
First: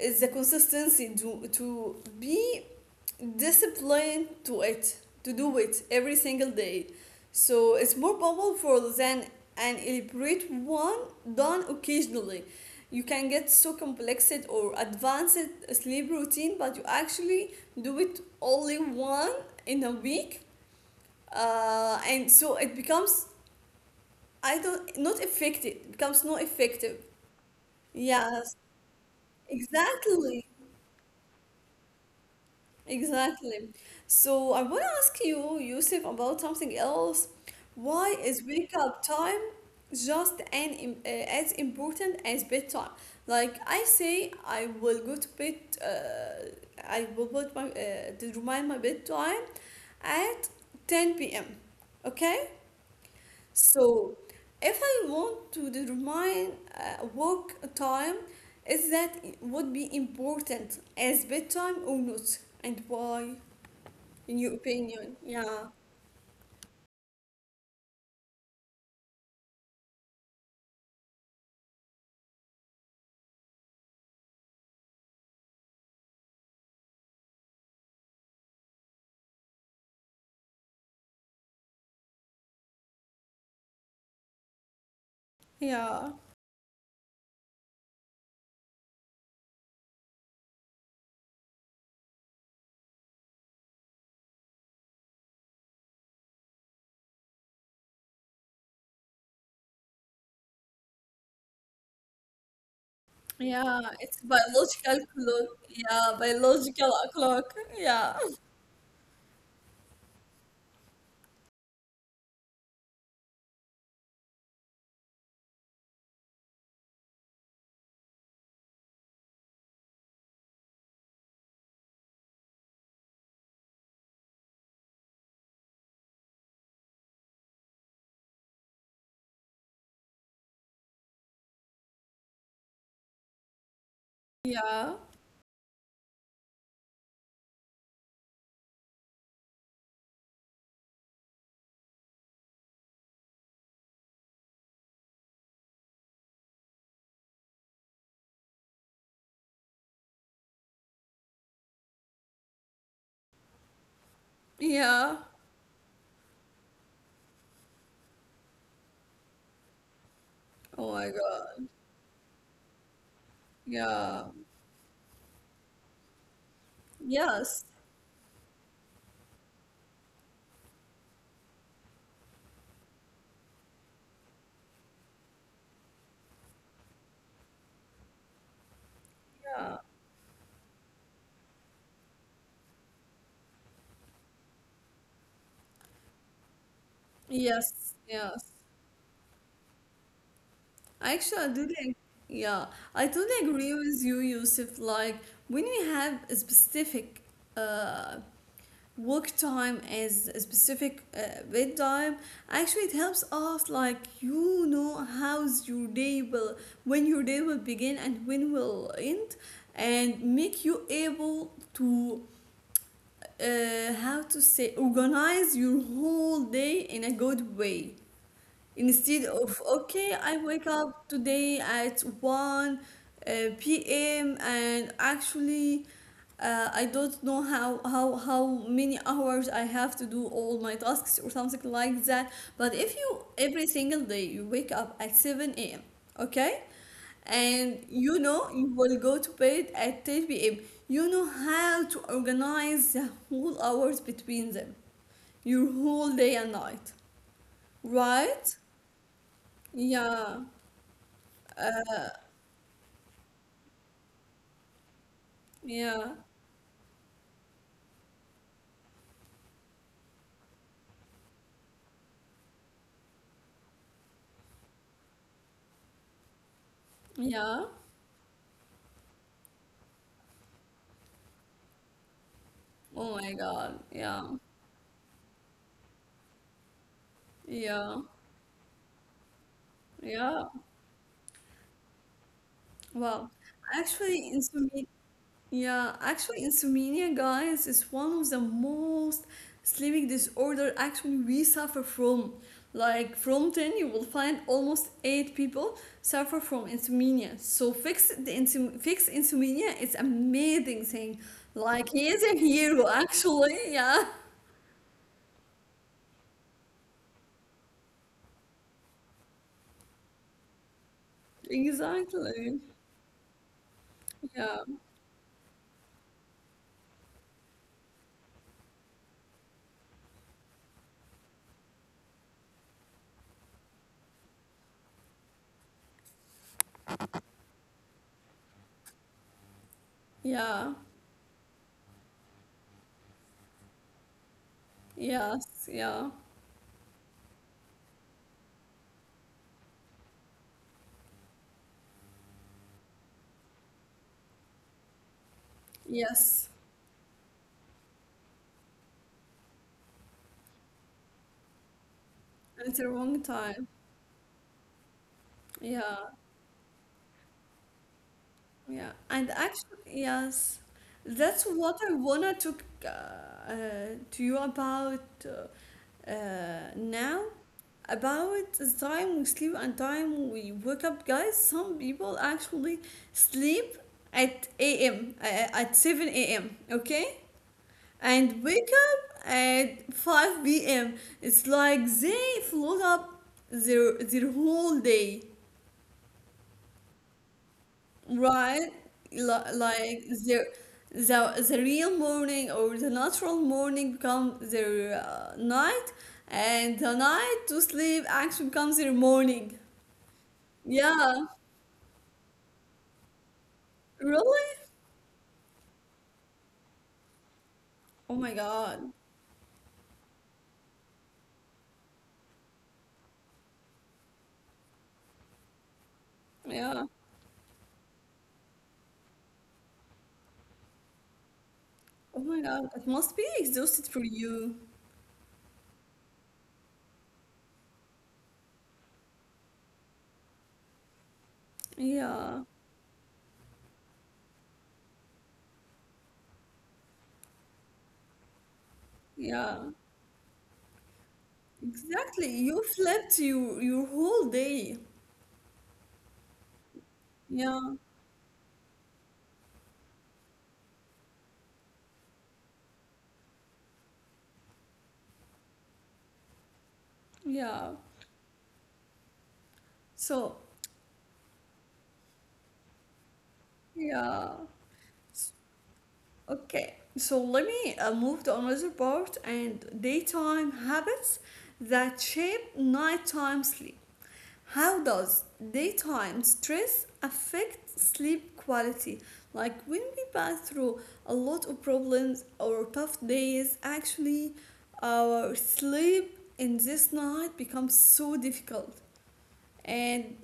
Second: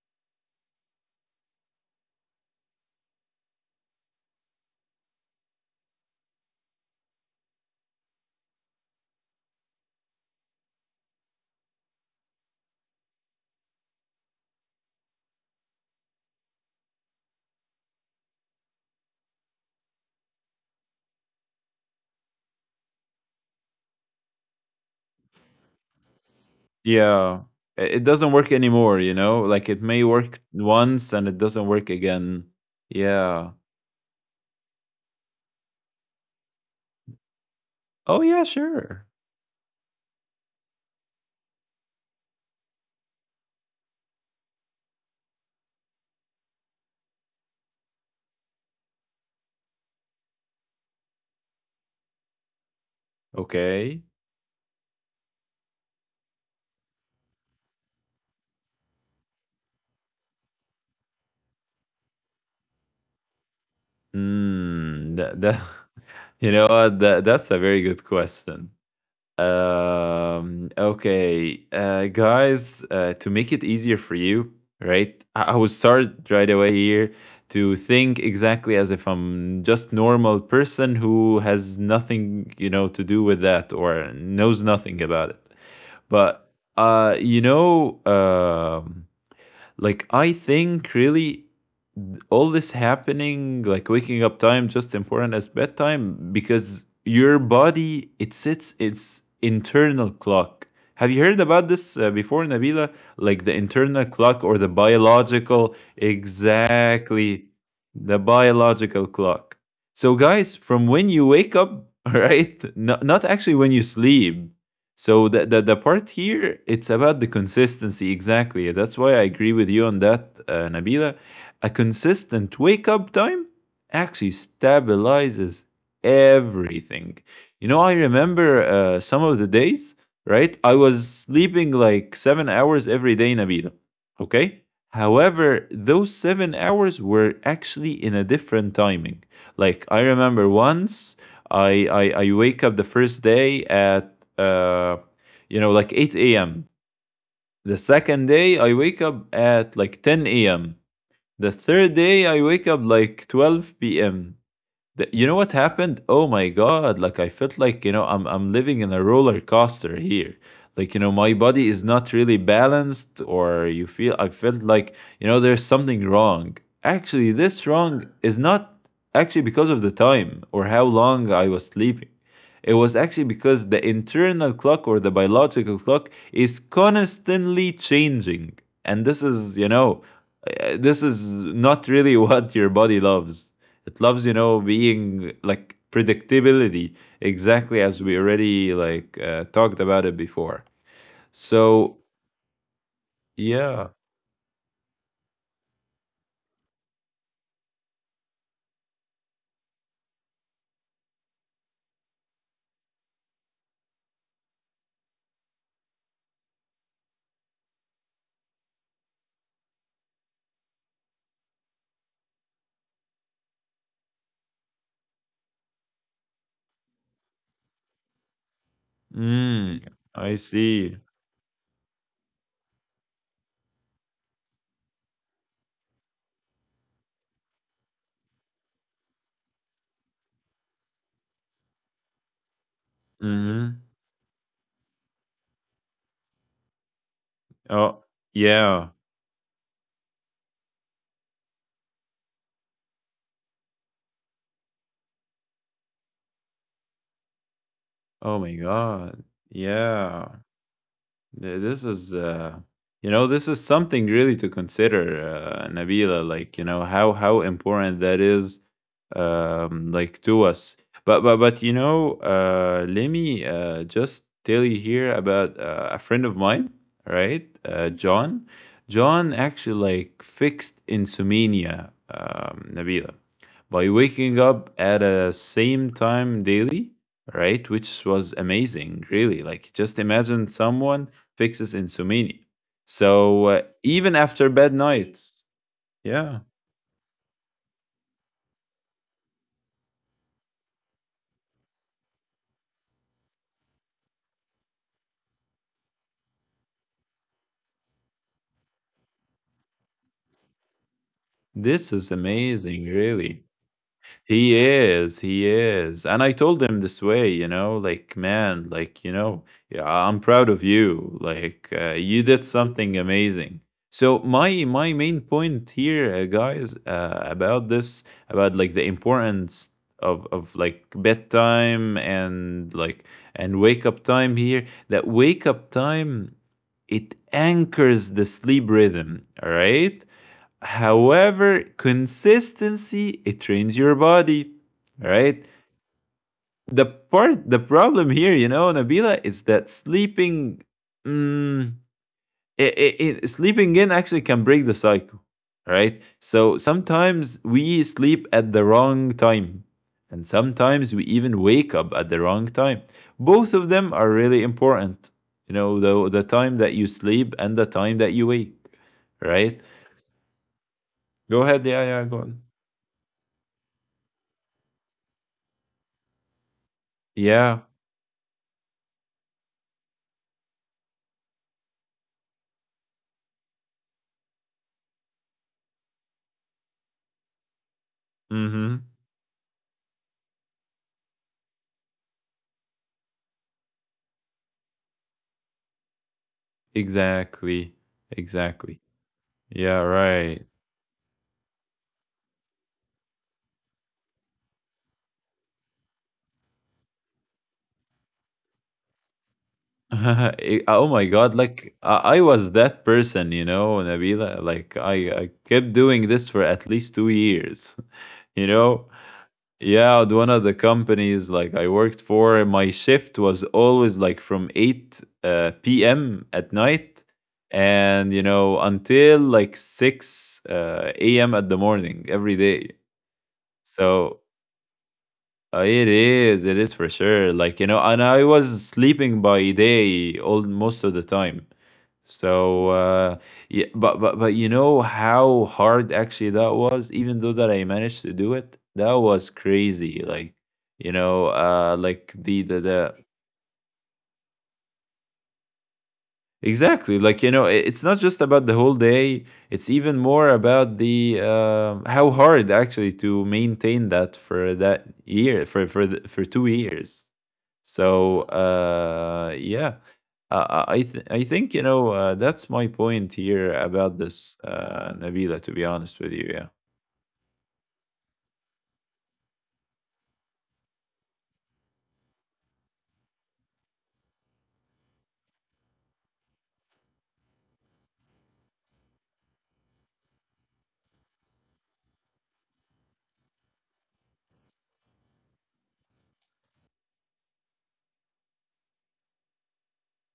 is the consistency to be disciplined to it, to do it every single day. So it's more powerful than an elaborate one done occasionally. You can get so complex or advanced sleep routine, but you actually do it only one in a week, and so it becomes, I don't not effective becomes not effective. Yeah. I- It doesn't work Yes, anymore, you know? Like it may work exactly, once and it doesn't work again. Yeah. exactly. So I want to ask you, Yusuf, about something else. Oh Why yeah, is wake sure. up time just an as important as bedtime? Like I say, I will go to bed. Uh, I will put my to remind my bedtime at ten p.m. Okay, Okay. so, if I want to determine work time, is that would be important as bedtime or not, and why, in your opinion? Mm. That that Yeah, You know what? That, that's a very good question. Okay, guys, to make it easier for you, right? I will start right away here to think exactly as if I'm just normal person who has nothing, you know, to do with that or knows nothing about it. yeah, But you know, like I think really all this happening, like waking up time, just important as bedtime because your body it sets its internal clock. Have you heard about this before, Nabila? Like the yeah. internal It's clock or the biological clock. biological, Yeah, biological clock. exactly, Yeah, the biological clock. So, guys, from when you wake up, right? No, not actually when you sleep. So the part here, it's about the consistency. Exactly. That's why I agree with you on that, Nabila. A consistent wake up time actually stabilizes everything. You know, I remember some of the days, right? I was sleeping like 7 hours every day, Nabila. Okay. yeah, However, those 7 hours were actually in a different timing. Like, I remember once I wake up the first day at, you know, like 8 a.m. The second day, I wake up at like 10 a.m. The third day I wake up like 12 p.m. yeah. You know what happened? Oh my god, like I felt like, you know, I'm living in a roller coaster here. Oh Like, you my know, my God. body is not really balanced, or you feel, Yeah. I felt like, you know, there's something wrong. Actually, Yes. this wrong is not actually because of the time or how long I was sleeping. It was actually because the internal clock or the biological clock is constantly changing. And this is, you Yeah. know, this is not really what your body loves. It loves, you know, being like predictability, exactly Yes. as we Yes. already like talked about it before. Actually, I do like, So yeah, I totally agree yeah, with you, Yusuf. Like, when we have a specific uh, work time as a specific bedtime, actually, it helps us, like, you know, how's your day will, when your day will begin and when will end, and make you able to, how to say, organize your whole day in a good way. Instead mm, of, I okay, I wake see. up today at 1 p.m. and actually I don't know how many hours I have to do all my tasks or something like that. But if you, every Hmm. single day, you wake up at 7 a.m., okay? And Oh you know you yeah. will go to bed at 10 p.m. You know how to organize the whole hours between them, your whole day and night, Oh right? my God. Yeah. Yeah. This is, you know, this is something really to consider, Yeah, Nabila. Like, you know, how important that is, like to us. But you know, let me just tell you here about a friend of mine, right? yeah. John. John actually like fixed insomnia, Nabila, Oh my God. by Yeah, waking up at a same time daily, right? yeah, Which was amazing, really. Like, just imagine yeah, someone fixes insomnia. Well, So even actually, after bad insomnia. nights, Yeah, yeah, actually, insomnia, guys, is one of the most sleeping disorder actually we suffer from. Like from 10, you will find almost 8 people suffer from insomnia. So fix the insom fix insomnia is amazing thing. Like this he is is a hero, amazing, really. actually. Yeah, He is. And I told him this way, you know, like, man, like, you know, yeah, I'm proud of you. Like, you did exactly. something amazing. So Yeah, my main point here, guys, about this, about like the importance of like bedtime and like and wake up time here, that wake up time it anchors the sleep rhythm, all right? yeah. However, consistency it trains your body, right? Yes, yeah, The problem here, you know, Nabila, is that sleeping, mm, sleeping in actually can break the cycle, right? yes. So sometimes we sleep at the wrong time, and sometimes we even wake up at the wrong And it's time. a wrong Both time. of them are really important, you know, Yeah, the time that you sleep and the time that you wake, yeah. And right? actually, yes, Go that's ahead, what yeah, I yeah, go wanna on. talk to you about now. Yeah. About the time we sleep and time we wake up, guys. Some people actually sleep at a.m. At 7 a.m. Okay, and wake Mhm. up at 5 p.m. It's like they float up their whole day, Exactly. right? Exactly. Yeah, Like right. the real morning or the natural morning become their night, and the night to sleep actually becomes their morning. Eh, oh my Yeah, God, like I was that person, you know, Nabila. really? Like I kept doing this for at least 2 years, Oh my you know? God. Yeah, at one of the companies like I worked for, my shift was always like from 8 p.m. at Yeah. night, and, you know, until like 6 a.m. at the morning Oh every my God. day. It must be exhausted for So you. It is for sure. Like, you know, and I was sleeping by day all most of the time. Yeah. So yeah, but you know how hard actually that was, even though that I managed to do it, that was Yeah. crazy. Like, you know, like Exactly. You the flipped you your whole day. exactly like you know, Yeah. it's not just about the whole day, it's even more about the how hard actually to maintain that for that year for 2 years. Yeah. So yeah, So, I I think you know that's my point here about yeah. this, Nabila. To be honest with you, yeah, Okay, so let me move to another part and daytime habits that shape nighttime sleep. How does daytime stress affect sleep quality? Like when we pass through a lot of problems or tough days, actually, our sleep in this night becomes so difficult and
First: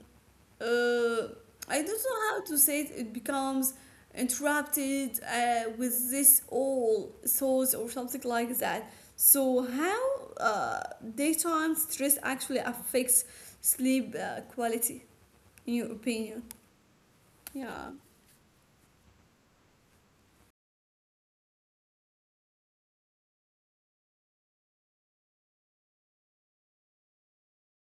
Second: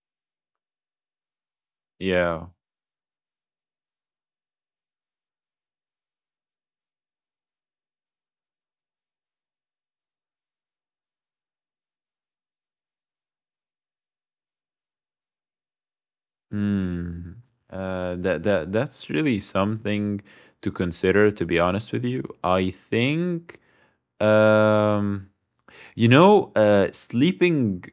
uh, I don't know how yeah. to say it. It becomes interrupted with this all thoughts or something like that. So how daytime stress actually affects sleep quality, in your opinion? Hmm. Yeah, that that's really something to consider. To be honest with you, I think um, you know sleeping.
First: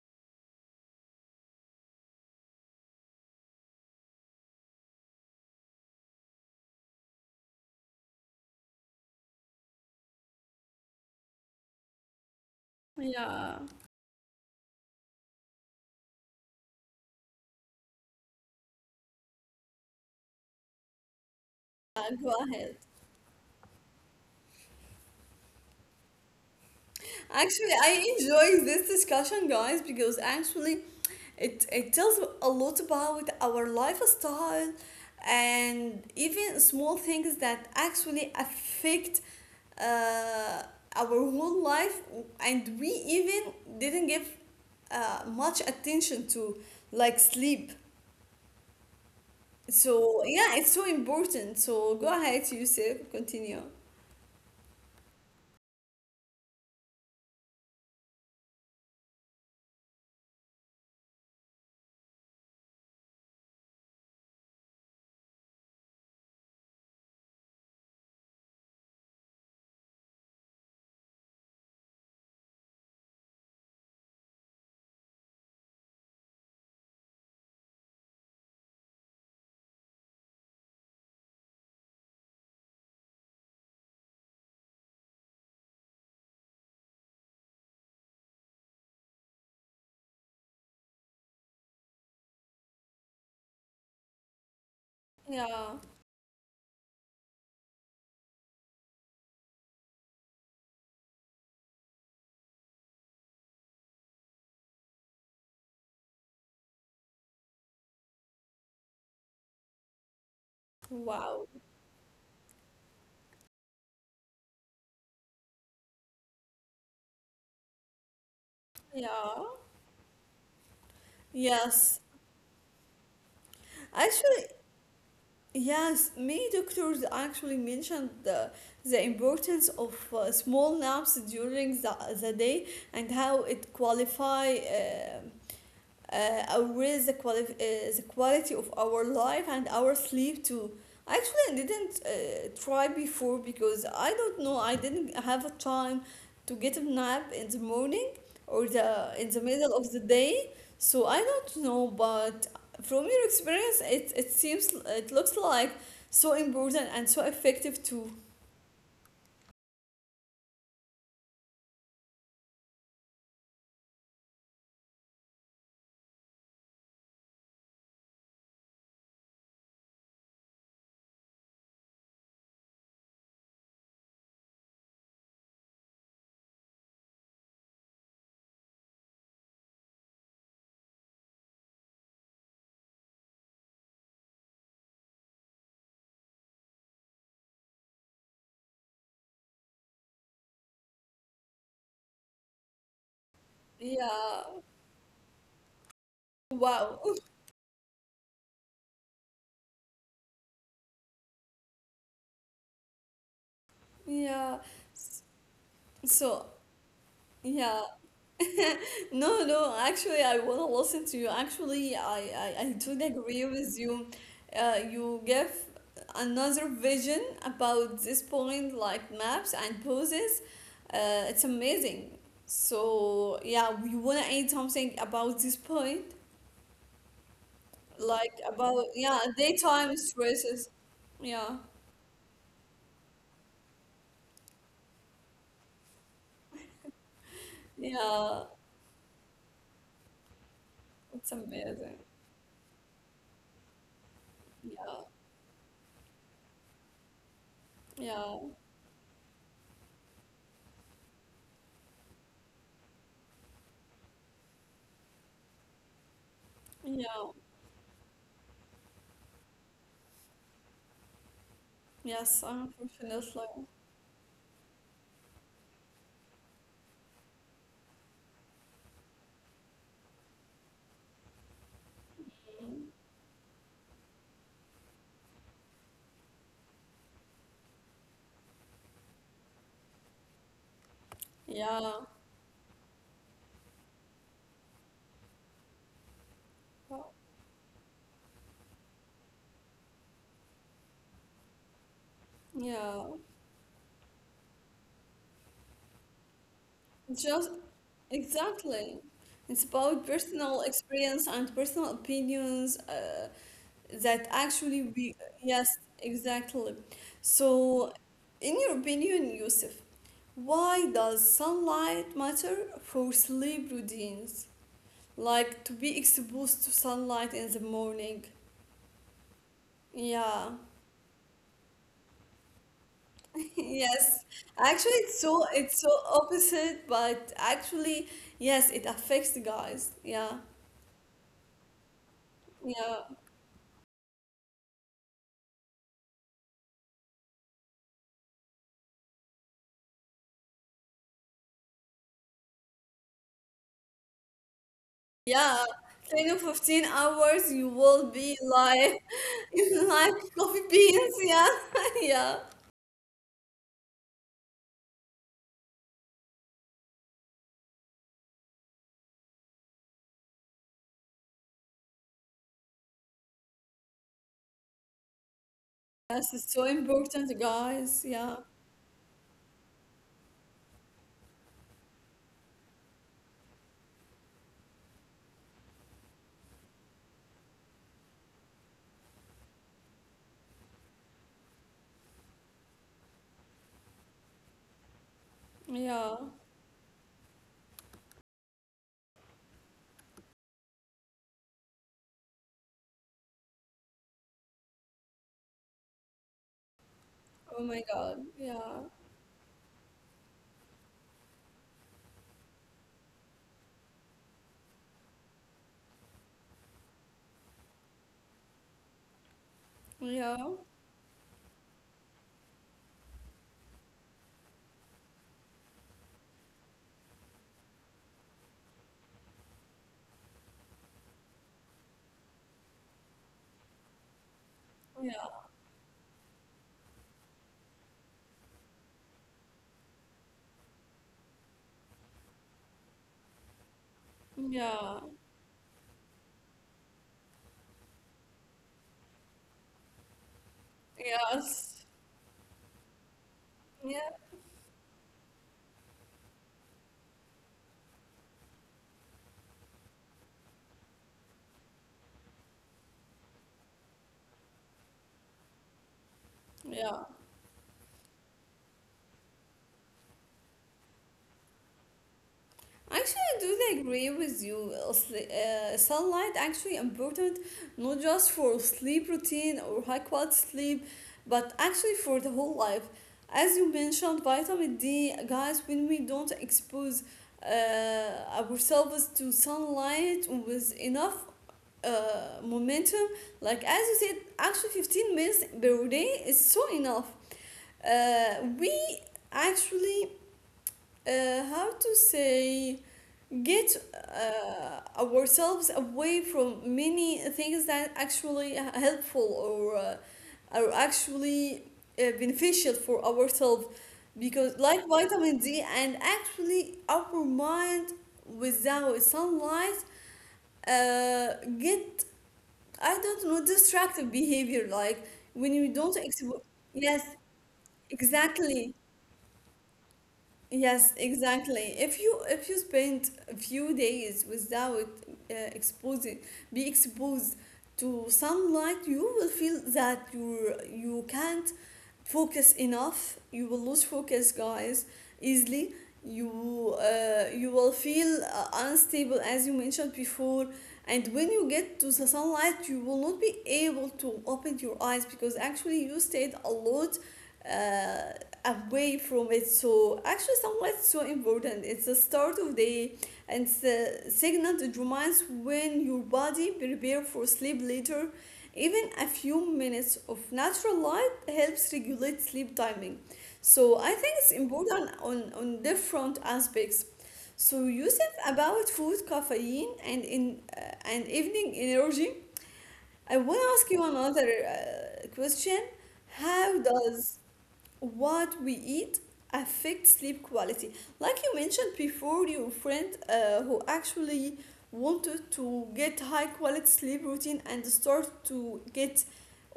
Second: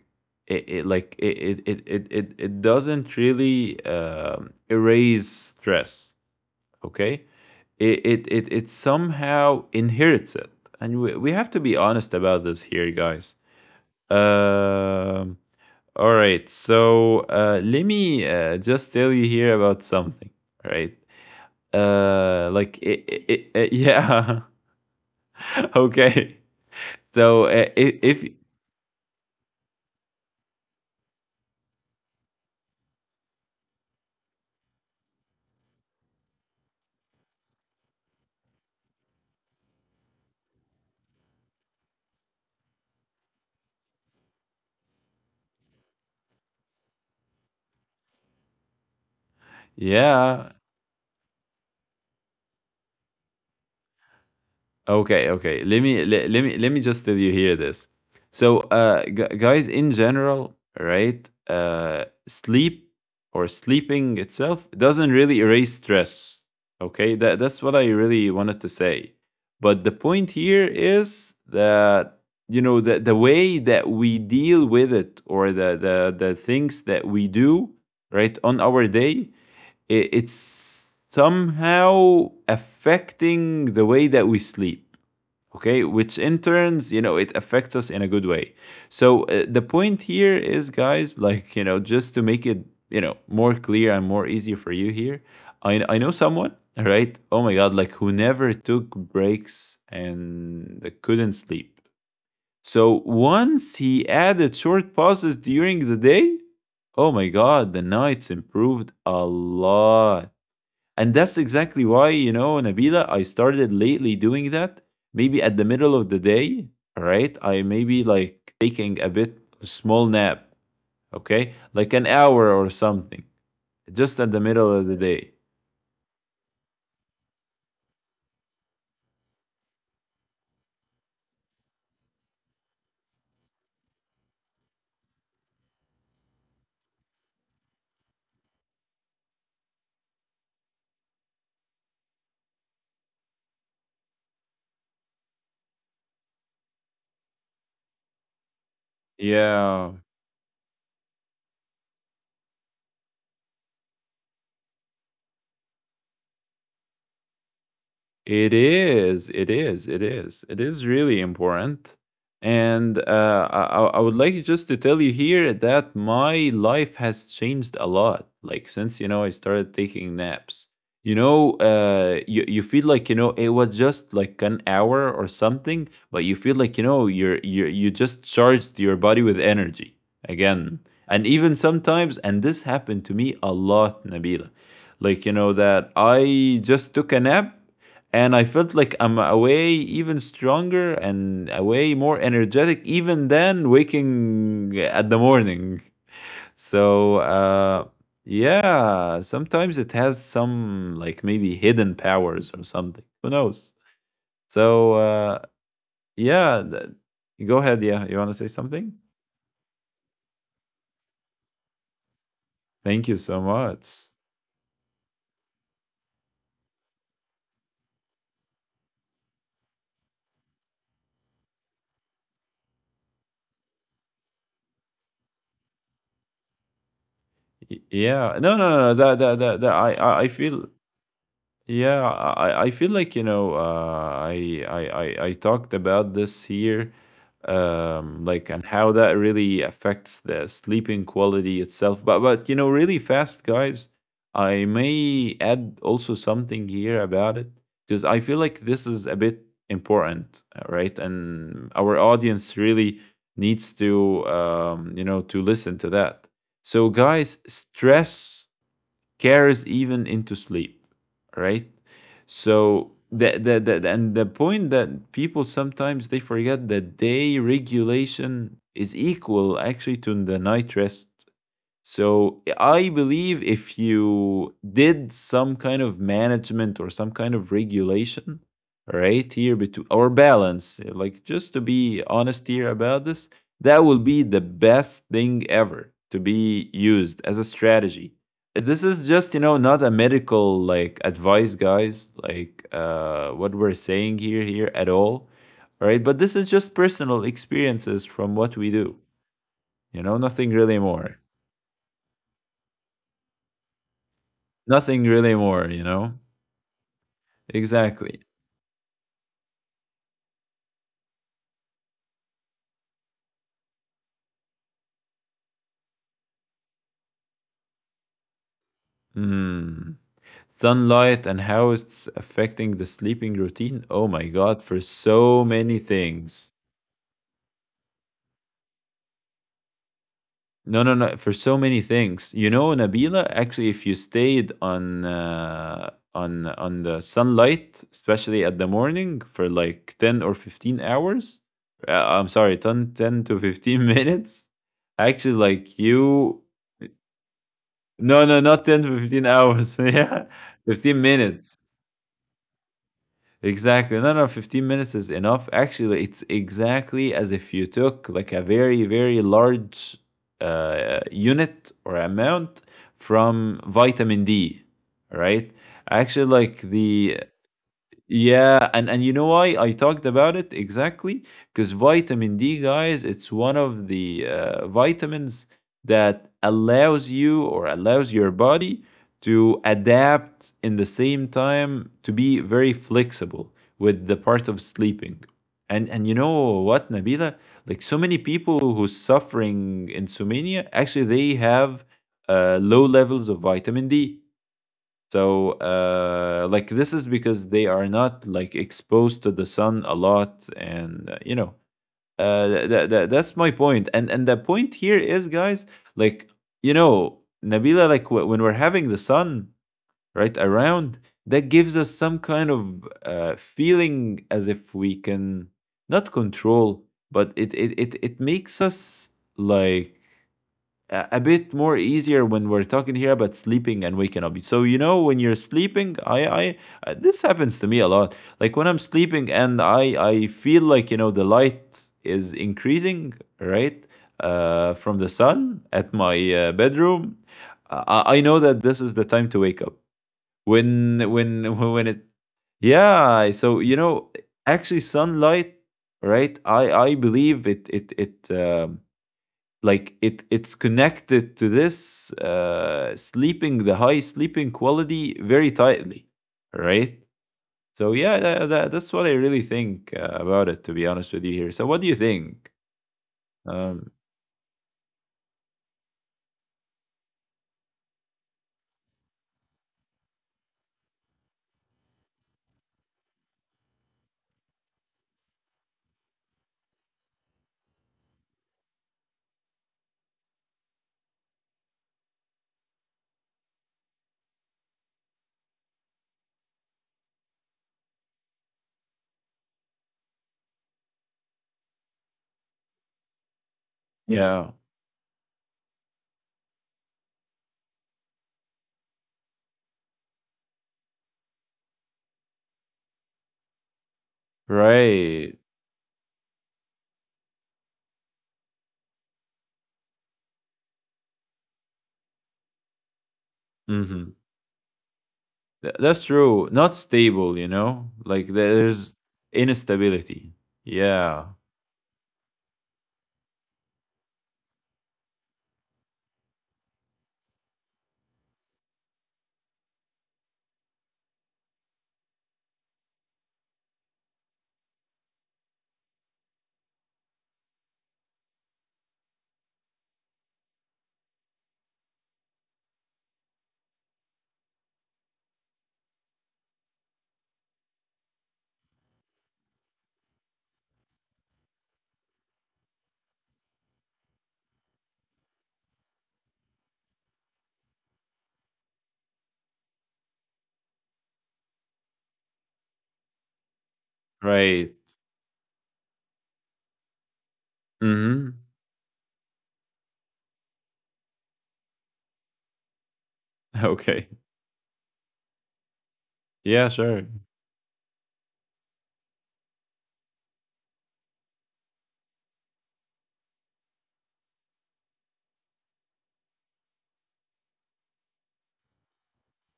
It like it doesn't really erase stress, okay. It somehow inherits it, and we have to be honest about this here, guys. yeah. Um, all right, so let me just tell you here about something, right. Go Uh, ahead. like yeah. Okay. So Actually, I if enjoy this discussion, guys, because actually it tells a lot about our lifestyle and even small things that actually affect uh, our whole life, and we even didn't give much attention to, like sleep. So, yeah. yeah, it's so important. So, go ahead, Yusuf, continue. Okay, okay. Let me just tell you here this. So, gu guys, in general, right? Sleep or sleeping itself doesn't really erase stress. Okay, that that's what I really wanted to say. But the point here is that you know the way that we deal with it, or the things that we do right on our day, it's somehow affecting the way that we sleep, okay, which in turns, you know, it affects us in a good way. So the point here is, guys, like you know, just to make it, you know, more clear and more easier for you here. Yeah. I know someone, right, oh my god, like who never took breaks and couldn't sleep. So once he added short pauses during the day, oh my god, the nights improved a lot. And that's Wow. exactly why, you know, Nabila, I started lately doing that. Maybe at the middle of the day, all right? I maybe like taking a bit Yeah. of small nap, okay? Like Yes. an hour or something, just at the Actually, middle of the day. yes, many doctors actually mentioned the importance of small naps during the day and how it qualify. Or with the, the quality of our life and our sleep too. Actually, I didn't try before because I don't know. I didn't have a time to get a nap in the morning or the in the middle of Yeah. the day. So I don't know. But from your experience, it seems, it looks like so important and so effective too. It is. It is really important. And I would like just to tell you here that my life has changed a lot. Like since you know I started taking naps. You know, you feel like it was just like an hour or something, but you feel like you just charged your body with energy again. And even sometimes, and this happened to me a lot, Nabila. Like that I just took a nap and I felt like I'm away even stronger and away more energetic even than Yeah. waking at the morning. Wow. So yeah, sometimes it has some like maybe hidden powers or something. Who knows? Yeah. So uh, So yeah, th- go yeah. ahead. Yeah, you want to say something? No, no, actually, I want to listen to you. Actually, I totally Thank you agree so with you. much. You give another vision about this point, like maps and poses. It's amazing. So, yeah, we want to add something about this point, Y- like Yeah, no, no, about, no. That, yeah, that, that, that I, daytime I I feel. stresses. Yeah, Yeah, I feel like I talked about this here, yeah, like and how that really affects the sleeping it's quality amazing. itself. But really fast, guys, I Yeah, may add also something here about it because I yeah, feel like this is a bit important, right? And our audience really needs to to listen to that. So yeah. guys, stress cares even into sleep, right? Yes, So the, the, unfortunately. the and the point that people sometimes they forget that day regulation is equal actually to the night rest. So I Mhm. believe if you did some kind of management or some kind of regulation right here between or balance, like just to Yeah. be honest here about this, that will be the best thing ever to be used as a strategy. This is just, not a medical like advice, guys, like Yeah, what we're saying here at all. Right. But this is just personal just experiences from what we do. exactly. It's about Nothing personal really more. experience and personal opinions that actually Nothing we, really more, yes, you know? exactly. So, Exactly. in your opinion, Yusuf, why does sunlight matter for sleep routines? Like to be exposed to sunlight in the morning? Hmm. Yeah. Sunlight and how it's affecting the sleeping routine. Oh Yes. my God, for Actually, so many it's so things. opposite, but actually, yes, it affects the guys. Yeah. No, no, no, for so many things. Yeah. Nabila, actually, if you stayed on on the sunlight, especially at the morning for like 10 or 15 hours. I'm sorry, ten to 15 minutes, actually, Yeah, like 10 to you. 15 hours, you will No, be no, not 10 to like 15 hours. like Yeah, coffee 15 beans. Yeah, minutes. yeah. Exactly. No, no, 15 minutes is enough. Actually, it's exactly as if you took like a very, very large unit or amount from vitamin D, right? Actually, Yes, it's like so the important, guys. Yeah, yeah, and you know why I talked about it exactly? Because vitamin D, guys, it's one of the vitamins that allows you or allows your body to adapt in the same time to be very flexible with the part of sleeping. And you yeah. know what, Nabila? Like so many people who's suffering insomnia, actually they have low levels of vitamin D. So, like, this is because Oh they my are God. not like Yeah, exposed to the sun a lot, and that's my point. And the point here is, guys, like, Nabila, like, when we're having the sun right yeah, around, that gives us some kind of feeling as if we can not control, but it makes us like a bit more easier when we're talking here about sleeping and waking up. So yeah, when you're sleeping, I this happens to me a lot. Like when I'm sleeping and I feel like the light is increasing right from yeah. the sun at my bedroom. I know that this is the time to wake up. When when Yes, it yeah. So yeah, actually sunlight, right? I believe it it it like it's connected to this sleeping, the high sleeping quality, very tightly, right. yeah. So yeah, that's what I really think about it, to be honest with you here. So what do you think? Actually, I do like, um agree with you. Sunlight actually important not just for sleep routine or high quality sleep, but actually for the whole life. As you mentioned, vitamin D, guys, when we don't expose ourselves to sunlight with enough momentum, like as you said, actually 15 minutes per day is so enough. We actually how to say get yeah. Ourselves away from many things that actually are helpful or are actually beneficial for ourselves because like Right. vitamin D and actually our mind without sunlight uh, get, I don't know, destructive Mm-hmm. behavior like when you don't That's ex- true. Not yes stable, like exactly. there's instability. Yes, Yeah. exactly. If you spend a few days without uh, exposing, be exposed to sunlight, you will feel that you can't focus enough. You will lose focus, guys, easily. You will feel unstable, as you mentioned before. And when you get to the sunlight, you will not be able to open your eyes because actually you stayed a lot. Uh, Away from it. So actually, sunlight is so important. It's the start of day and it's a signal that reminds when your body prepare for sleep later. Even a few minutes of natural light helps regulate sleep timing. So I think it's Right. important on different aspects. So Yusuf, Mm-hmm. about food, caffeine, and in and evening energy, I want to ask you Okay, another question. How yeah, sure. does what we eat affects sleep quality. Like you mentioned before, your friend who actually wanted to get high quality sleep routine and start to get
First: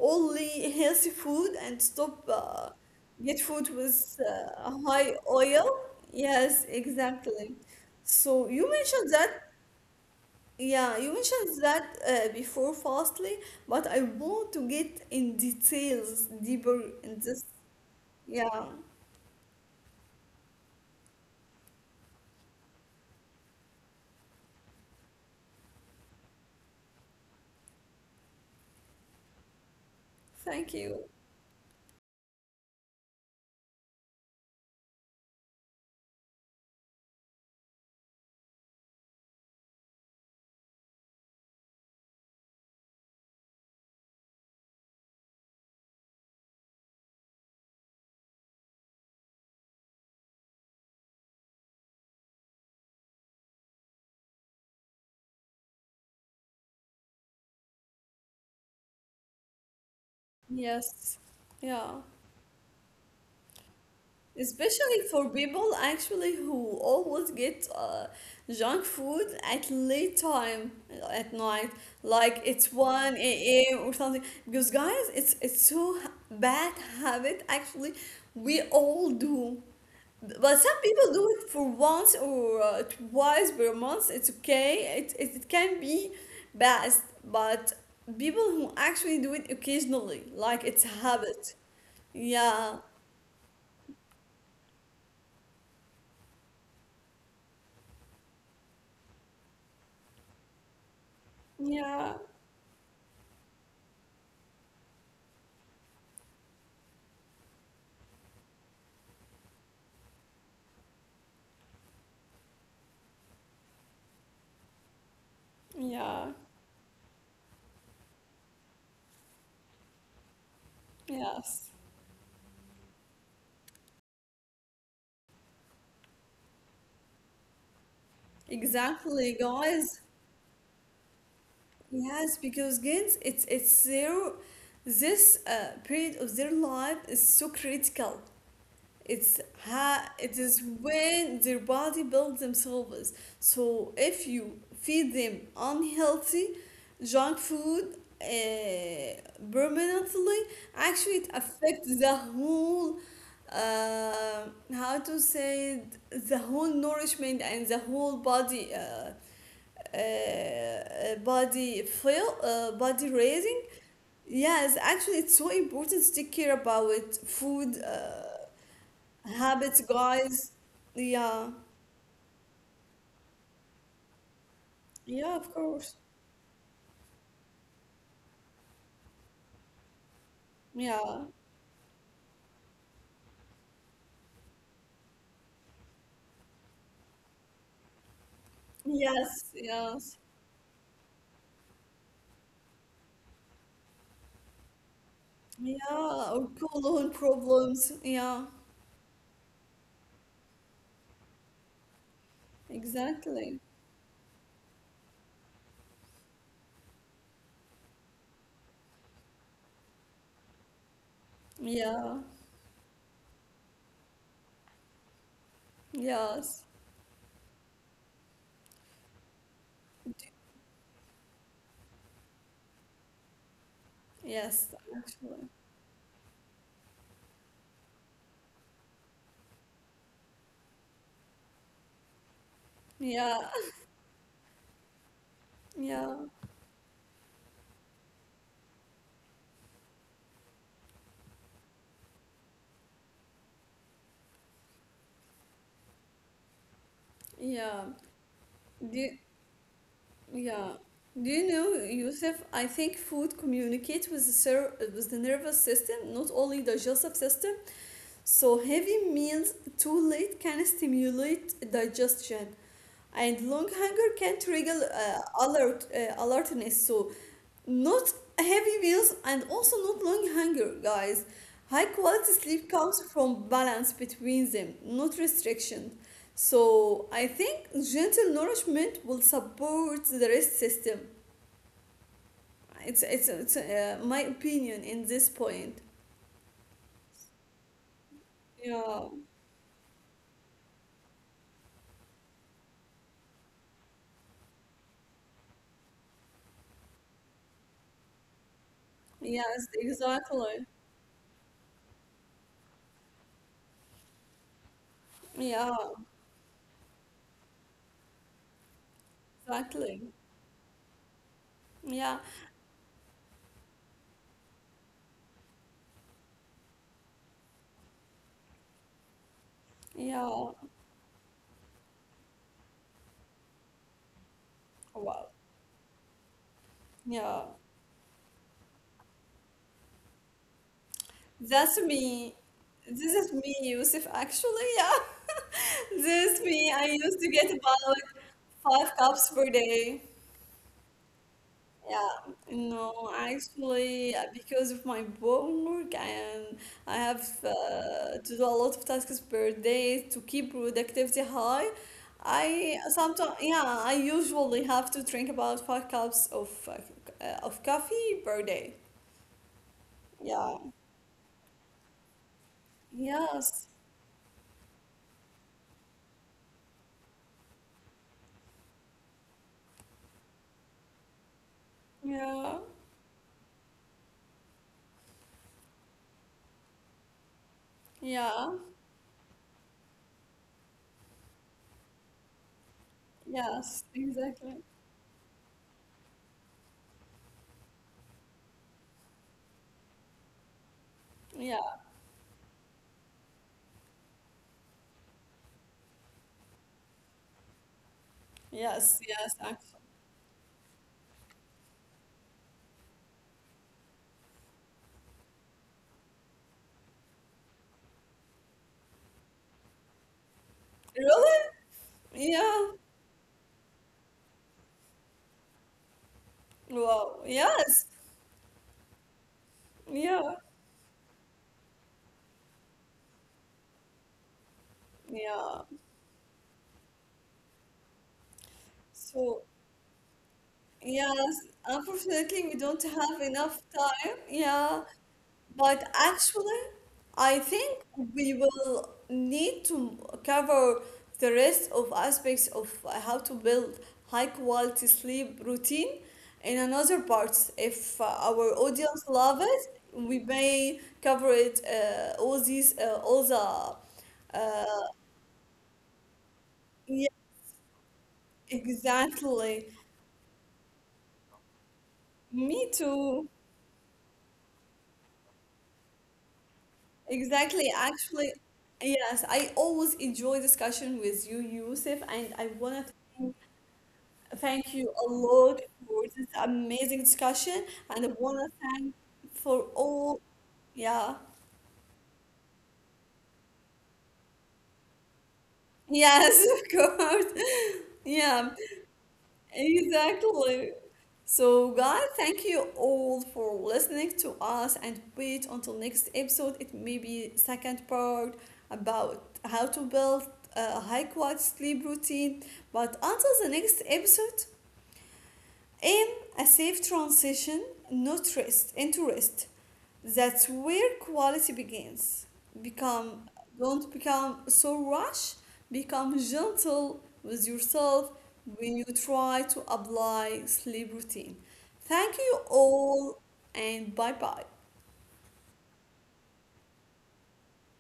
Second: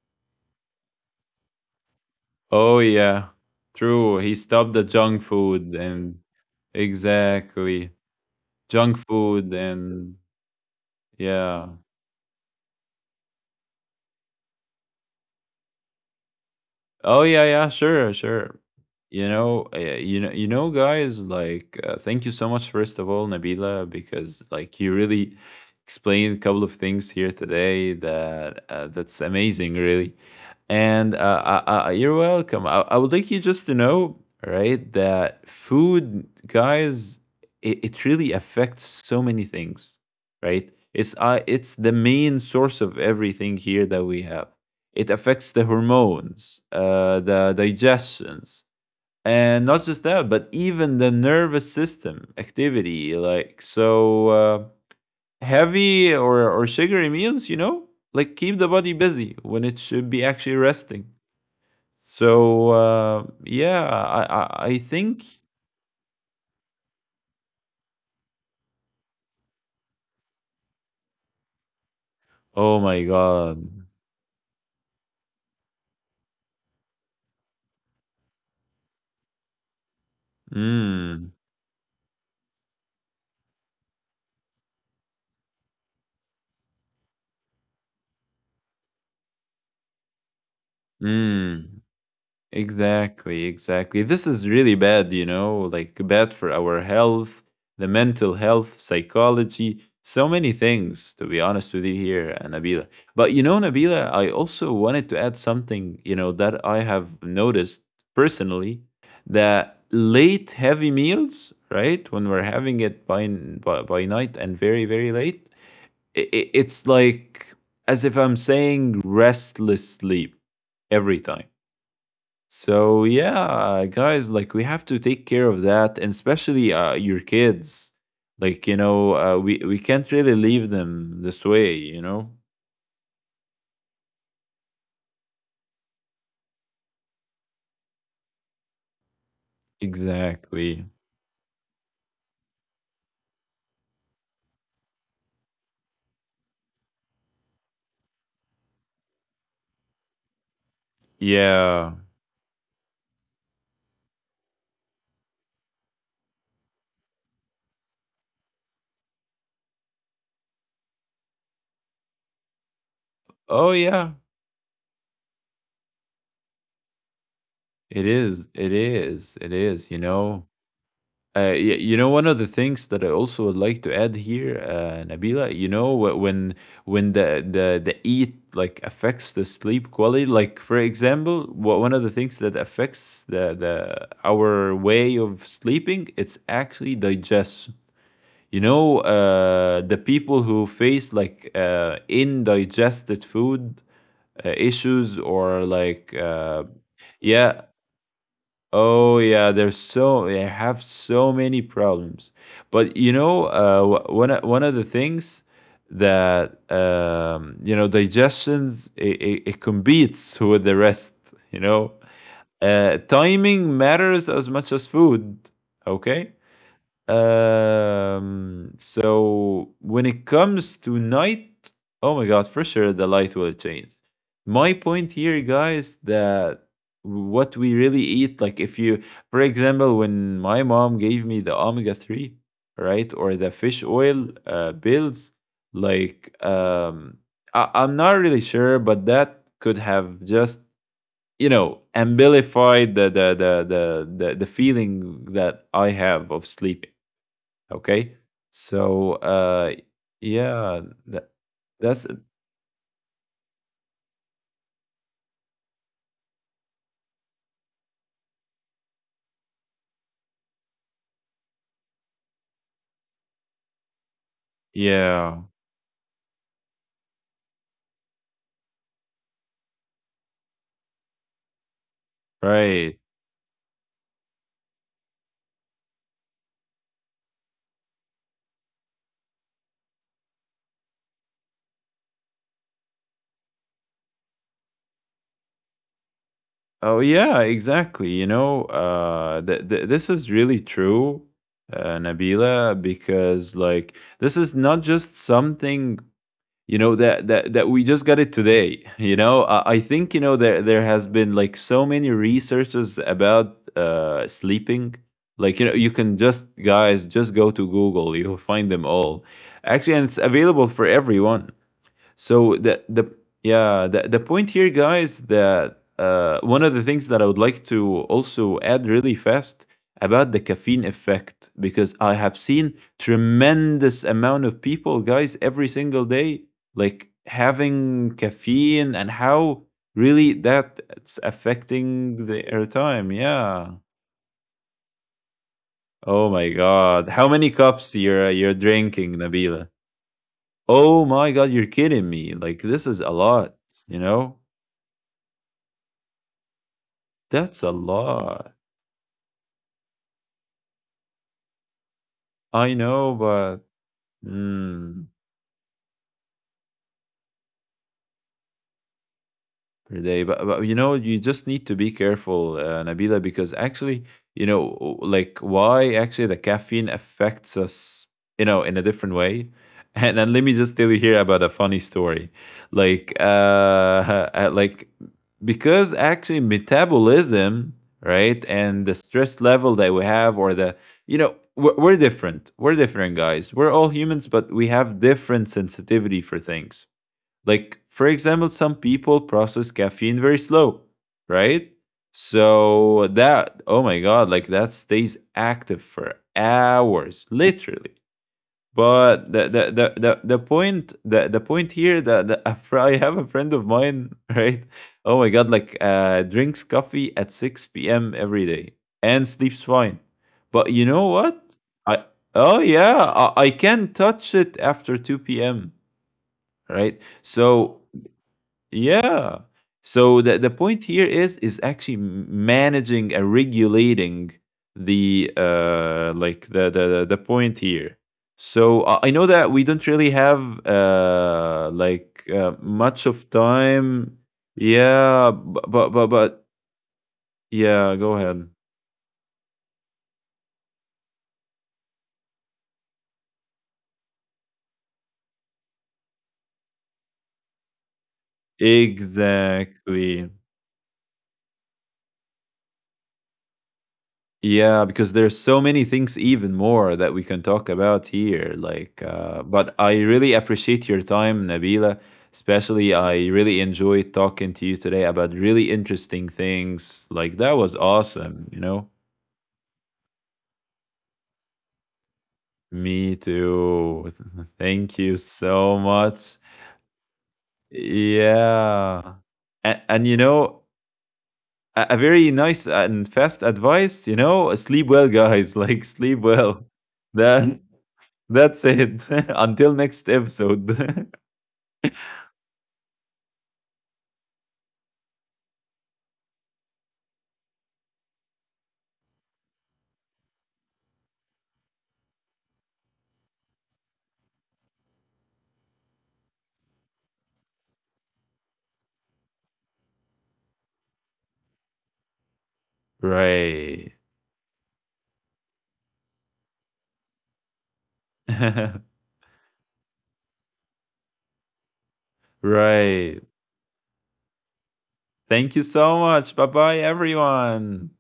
only healthy food and stop Oh yeah, get food true. He with stopped the junk high food oil. and Yes, exactly. exactly, So you junk mentioned food that. and Yeah, you yeah. mentioned that before fastly, but I want to get in details deeper Oh yeah, in yeah. this. Sure, sure. Yeah. Guys, like, thank you so much, first of all, Nabila, because like you really explained a couple of things here today that that's amazing, really. Thank And you. You're welcome. I would like you just to know, right, that food, guys, it really affects so many things, right? It's the main source of everything here that we have. It affects the hormones, the digestions, and not just that, but even the nervous system activity. Like so, heavy or sugary meals, like keep the body busy when it should be actually resting. Yes. Yeah. So yeah, I Especially think. for people actually who always get junk food at late time at night, like it's Oh my 1 a.m. god. or something. Because guys, it's so bad habit actually. We all do. But some people do Mm. it for once or twice per month. It's okay. It can be best, but people who actually do it occasionally, like it's a habit. Mm. Yeah, Exactly, exactly. This is really bad, like bad for our health, the mental health, psychology, so many things, to be honest with you yeah, here, Nabila. But, Nabila, I also wanted to add something, that I have noticed personally that late heavy meals, right, when we're having it by, by night and very, very late, yeah, it's like as if I'm saying restless sleep every time. yes, So yeah, guys, like we have to take care of that, and especially your kids. Like, exactly, we can't guys. really leave them this way. You know. Yes, because kids, it's their this period of their life is so critical. It's ha. It is Exactly. when their body builds themselves. So if you feed them unhealthy junk food permanently, actually it Yeah. affects the whole uh, how to say it, the whole nourishment and the whole body body feel body raising. Oh yeah. Yes, actually it's so important to take care about food. It is. It is. It Habits, is. You know. guys. Yeah. One of the things that I also would like to add here, Yeah, of Nabila, you know, course. wh- when when the eat like affects the sleep quality, like for Yeah. example, one of the things that affects the our way of sleeping, it's actually digestion. Yes, The yes. people who face like indigested food issues or like Yeah. Or colon yeah. problems. Yeah. Oh yeah, there's so they have so many problems. But, Exactly. One of the things that digestions it competes with the rest. You know, Yeah. Timing matters as much as food. Okay, Yes. So when it D- comes to night, oh my god, for sure the light will change. Yes, My point here, actually. guys, that what we really eat, like if you, for example, when my mom gave me the omega 3, right, or Yeah. the fish oil pills, Yeah. like, I'm not really sure, but that could have just amplified the feeling that I have of sleeping. Yeah. Okay. Do So, yeah. yeah, Do that, you know, that's, Yusuf, I think food communicates with the with the nervous system, not only digestive system. So heavy meals too late can stimulate digestion, and long hunger can trigger yeah, alertness, so not heavy meals and also not long hunger, guys. High quality sleep right. comes from balance between them, not restriction. So I think gentle nourishment will support the rest system. It's my opinion in this point. Oh, yeah, exactly. You know, Yeah, th th This is really true, Nabila, because like this is not just something that we just got it today. Yes, I think there exactly. there has been like so many researches about sleeping. Like, Yeah, you can just, guys, just go to Google, you'll find them all actually, and exactly. it's available for everyone. Yeah. So the yeah, the point here, guys, that, one of the things that I would like to also add really fast about the Yeah. caffeine effect because I have seen tremendous amount of people, Wow. guys, every single day, like Yeah. having caffeine and how really that's That's affecting me. their This time. is me, Yeah. Yusuf, actually. Yeah, this Oh is my me. I used God. to How get many about cups you're five drinking, cups per Nabila? day. Oh my God, you're Yeah, kidding me. Like, this no, is a lot, you actually, know? because of my work, and I have That's a to do lot. a lot of tasks per day to keep productivity high. I I know, sometimes, but yeah, I usually have to mm, drink about five cups of of coffee per day. per day. But, Yeah. but you know, you just need to be careful, Nabila, because Yes. actually, you know, like why actually the caffeine affects us, in a different way. And then let me just tell you here about a funny story, Yeah. like, because actually metabolism, right, Yeah. and the stress level that we have, or the, we're different. We're different, guys. We're Yes, all humans, but exactly. we have different sensitivity for things like, for example, some people process caffeine very slow, right? Yeah, So that, oh my God, like that stays active for hours, literally. yes, But yes, actually. The point here that I have a friend of mine, right? Oh my God, like drinks coffee at 6 p.m. every day and sleeps fine. But you know Really? what? I Yeah. Oh yeah, I can touch it after 2 p.m. Right? Wow. So Yes. yeah. So Yeah. the point here is actually managing and regulating the Yeah. Like the point here. So I know So, that we don't really have yes, unfortunately, we don't much have of enough time. time. Yeah. Yeah, but But but but, but actually, I think yeah, go we ahead. will need to cover the rest of aspects of how to build high quality sleep routine in another parts. If our audience love it, we Exactly. may cover it all the uh, Yeah, because there's so many things even more yeah, that we can talk about here. Like, exactly. but I really appreciate your time, Nabila. Me Especially, I too. really enjoyed talking to you today about really interesting things. Like, that Exactly. was Actually, awesome, you know? yes, I always enjoy discussion with you, Yusuf, and I wanna Me too. thank you Thank a you lot so for this much. amazing discussion, and I want to thank Yeah. for And, and you all. know, Yeah. a very nice and fast advice, sleep well, guys. Like, sleep Yes, well. of course. That Yeah, That's it. Until next exactly. episode. So, guys, thank you all for listening to us, and wait until next episode. It may be second part about how to build a high quality sleep routine. But until the next episode, aim a safe transition, not rest into rest. That's where quality begins. Become Right. Don't become so rash, become gentle with yourself when you try to apply sleep routine. Thank you Right. all and bye bye. Thank you so much. Bye bye, everyone.